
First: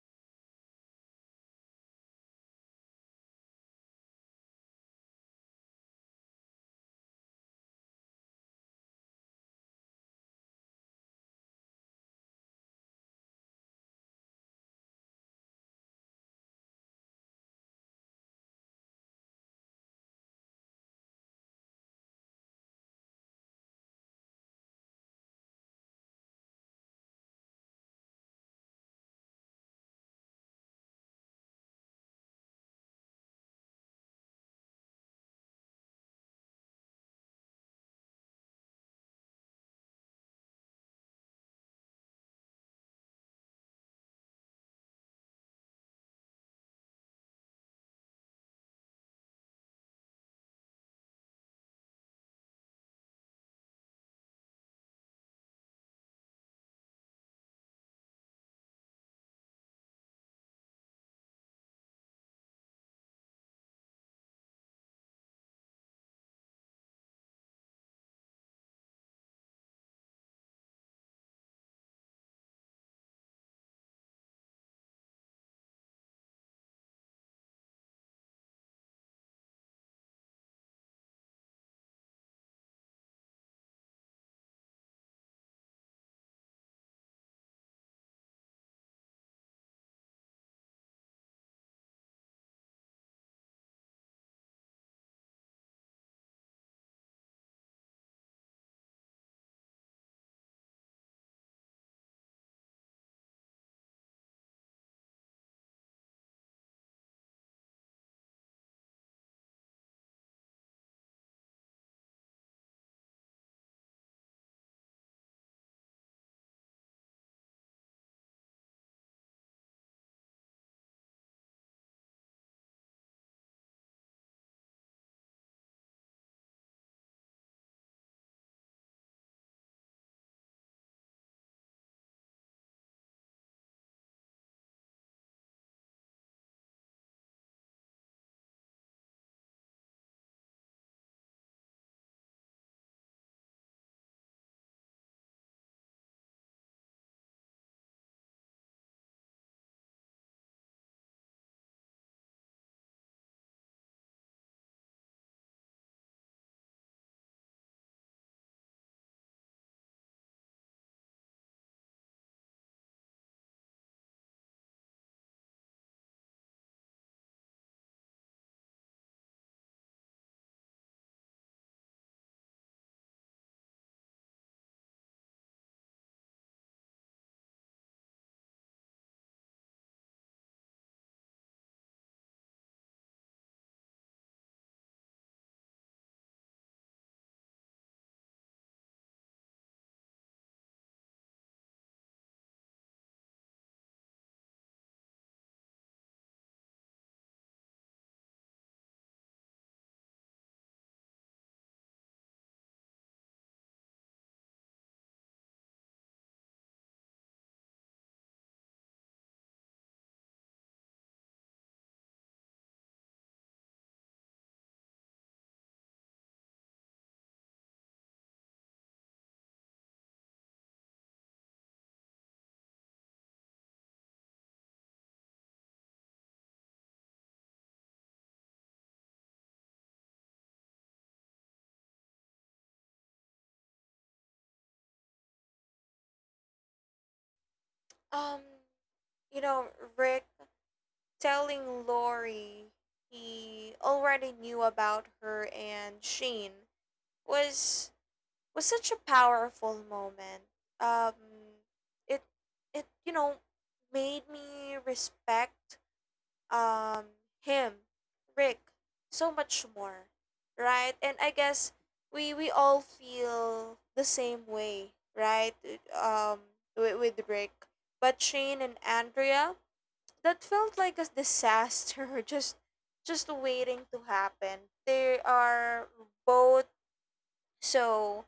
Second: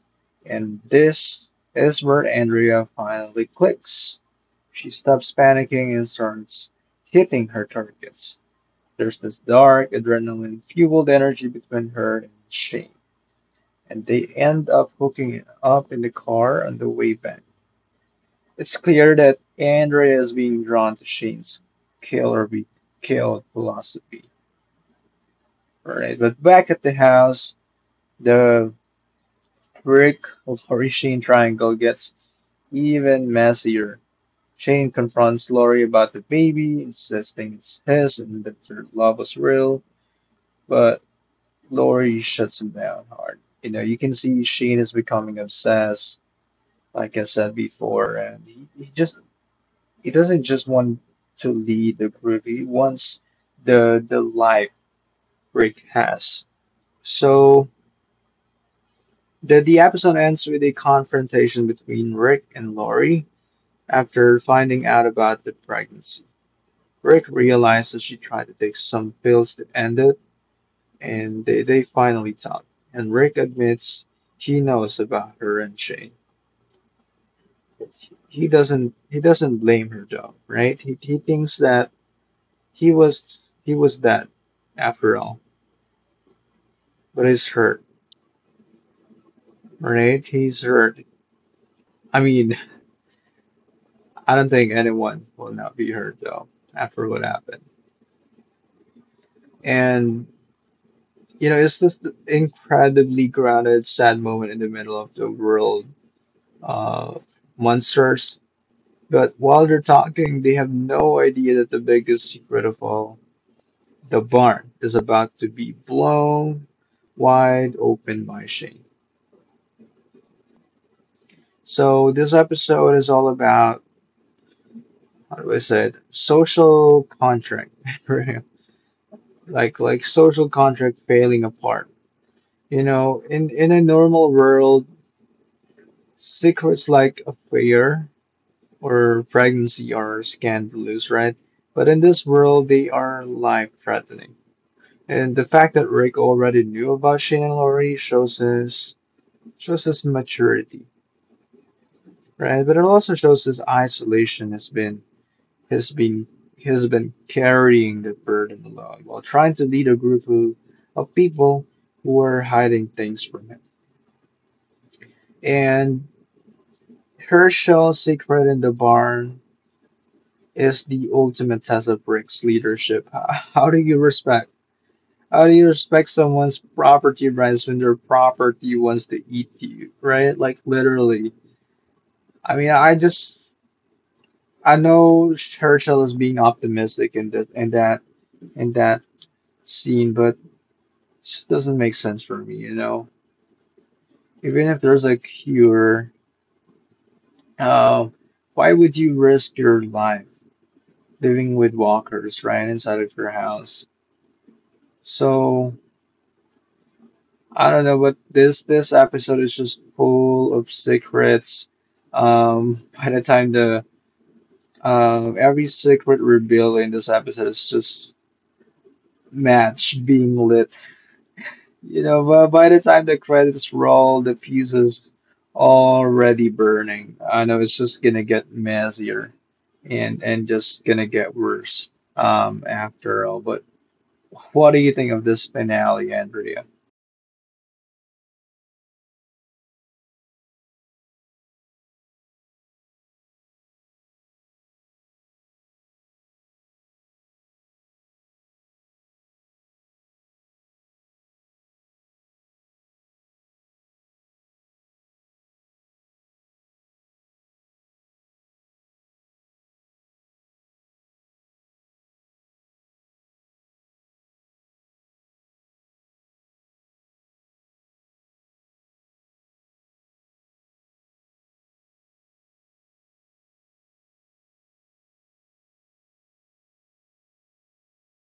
Speaker 1: and this is where Andrea finally clicks. She stops panicking and starts hitting her targets. There's this dark, adrenaline fueled energy between her and Shane, and they end up hooking it up in the car on the way back. It's clear that Andrea is being drawn to Shane's killer be killed philosophy. Right? But back at the house, the brick flourishing triangle gets even messier. Shane confronts Lori about the baby, insisting it's his and that their love was real, but Lori shuts him down hard. You know, you can see Shane is becoming obsessed, like I said before, and he just it doesn't just want to lead the group. He wants the life Rick has. So the episode ends with a confrontation between Rick and Lori after finding out about the pregnancy. Rick realizes she tried to take some pills to end it, and they finally talk. And Rick admits he knows about her and Shane. He doesn't blame her though, right? He thinks that he was dead after all. But it's hurt, right? He's hurt. I mean, I don't think anyone will not be hurt though after what happened. And you know, it's this incredibly grounded, sad moment in the middle of the world of monsters. But while they're talking, they have no idea that the biggest secret of all, the barn, is about to be blown wide open by Shane. So this episode is all about, how do I say it? Social contract. Like social contract failing apart. You know, in a normal world, secrets like affair or pregnancy are scandalous, right? But in this world, they are life-threatening. And the fact that Rick already knew about Shane and Laurie shows his maturity, right? But it also shows his isolation has been has been has been carrying the burden alone while trying to lead a group of people who are hiding things from him. And Herschel's secret in the barn is the ultimate test of Rick's leadership. How do you respect? How do you respect someone's property rights when their property wants to eat you, right? Like literally. I mean, I know Herschel is being optimistic in that in that in that scene, but it just doesn't make sense for me, you know. Even if there's a cure, uh, why would you risk your life living with walkers right inside of your house? So I don't know, but this episode is just full of secrets. By the time the every secret revealed in this episode is just match being lit. You know, but by the time the credits roll, the fuse is already burning. I know it's just gonna get messier, and just gonna get worse after all. But what do you think of this finale, Andrea?
Speaker 2: Um, you know, Rick telling Lori he already knew about her and Sheen was was such a powerful moment. Um, it it made me respect um him, Rick, so much more, right? And I guess we all feel the same way, right? Um, with Rick. But Shane and Andrea, that felt like a disaster just waiting to happen. They are both so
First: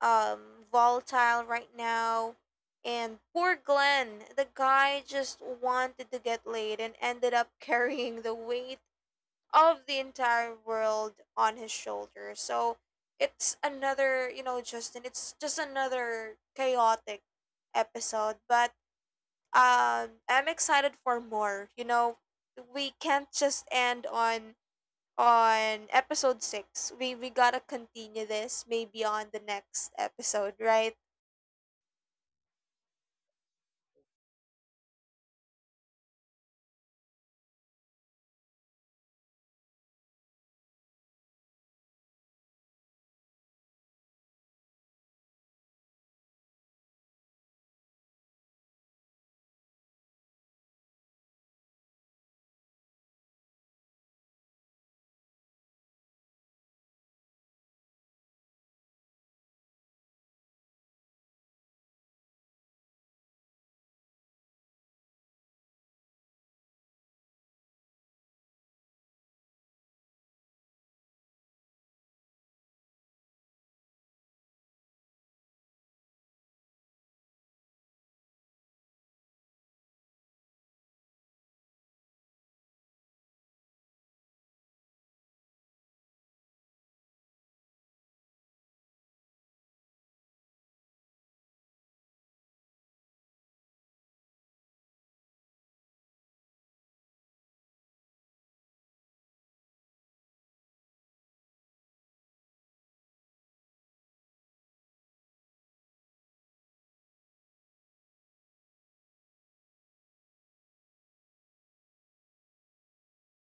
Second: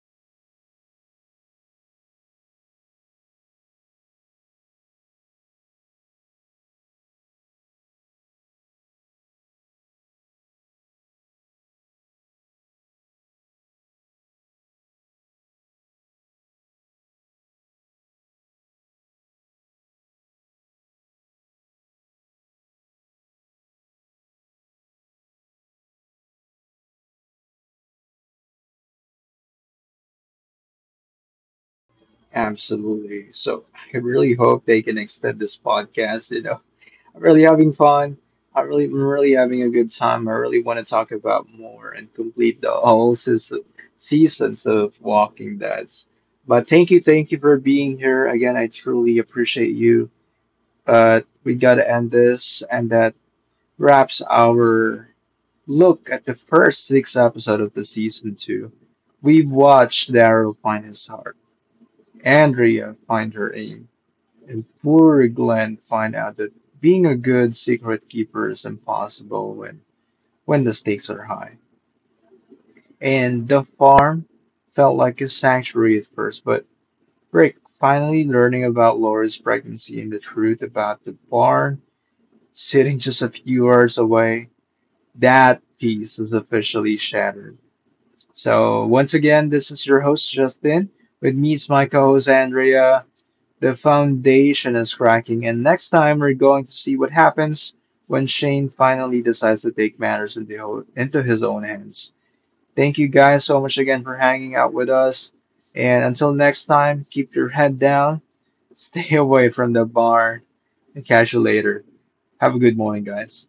Speaker 2: um volatile right now. And poor Glenn, the guy just wanted to get laid and ended up carrying the weight of the entire world on his shoulders. So it's another, Justin, it's just another chaotic episode. But I'm excited for more. You know, we can't just end on episode 6. We got to continue this maybe on the next episode, right?
Speaker 1: Absolutely. So I really hope they can extend this podcast. You know, I'm really having fun. I'm really having a good time. I really want to talk about more and complete the whole season, seasons of Walking Dead. But thank you for being here again. I truly appreciate you. But we gotta end this, and that wraps our look at the first 6 episodes of the season two. We've watched Daryl find his heart, Andrea find her aim, and poor Glenn find out that being a good secret keeper is impossible when the stakes are high. And the farm felt like a sanctuary at first, but Rick finally learning about Laura's pregnancy and the truth about the barn sitting just a few hours away, that piece is officially shattered. So, once again, this is your host, Justin. With me is my co host, Andrea. The foundation is cracking, and next time we're going to see what happens when Shane finally decides to take matters into his own hands. Thank you guys so much again for hanging out with us. And until next time, keep your head down, stay away from the bar, and catch you later. Have a good morning, guys.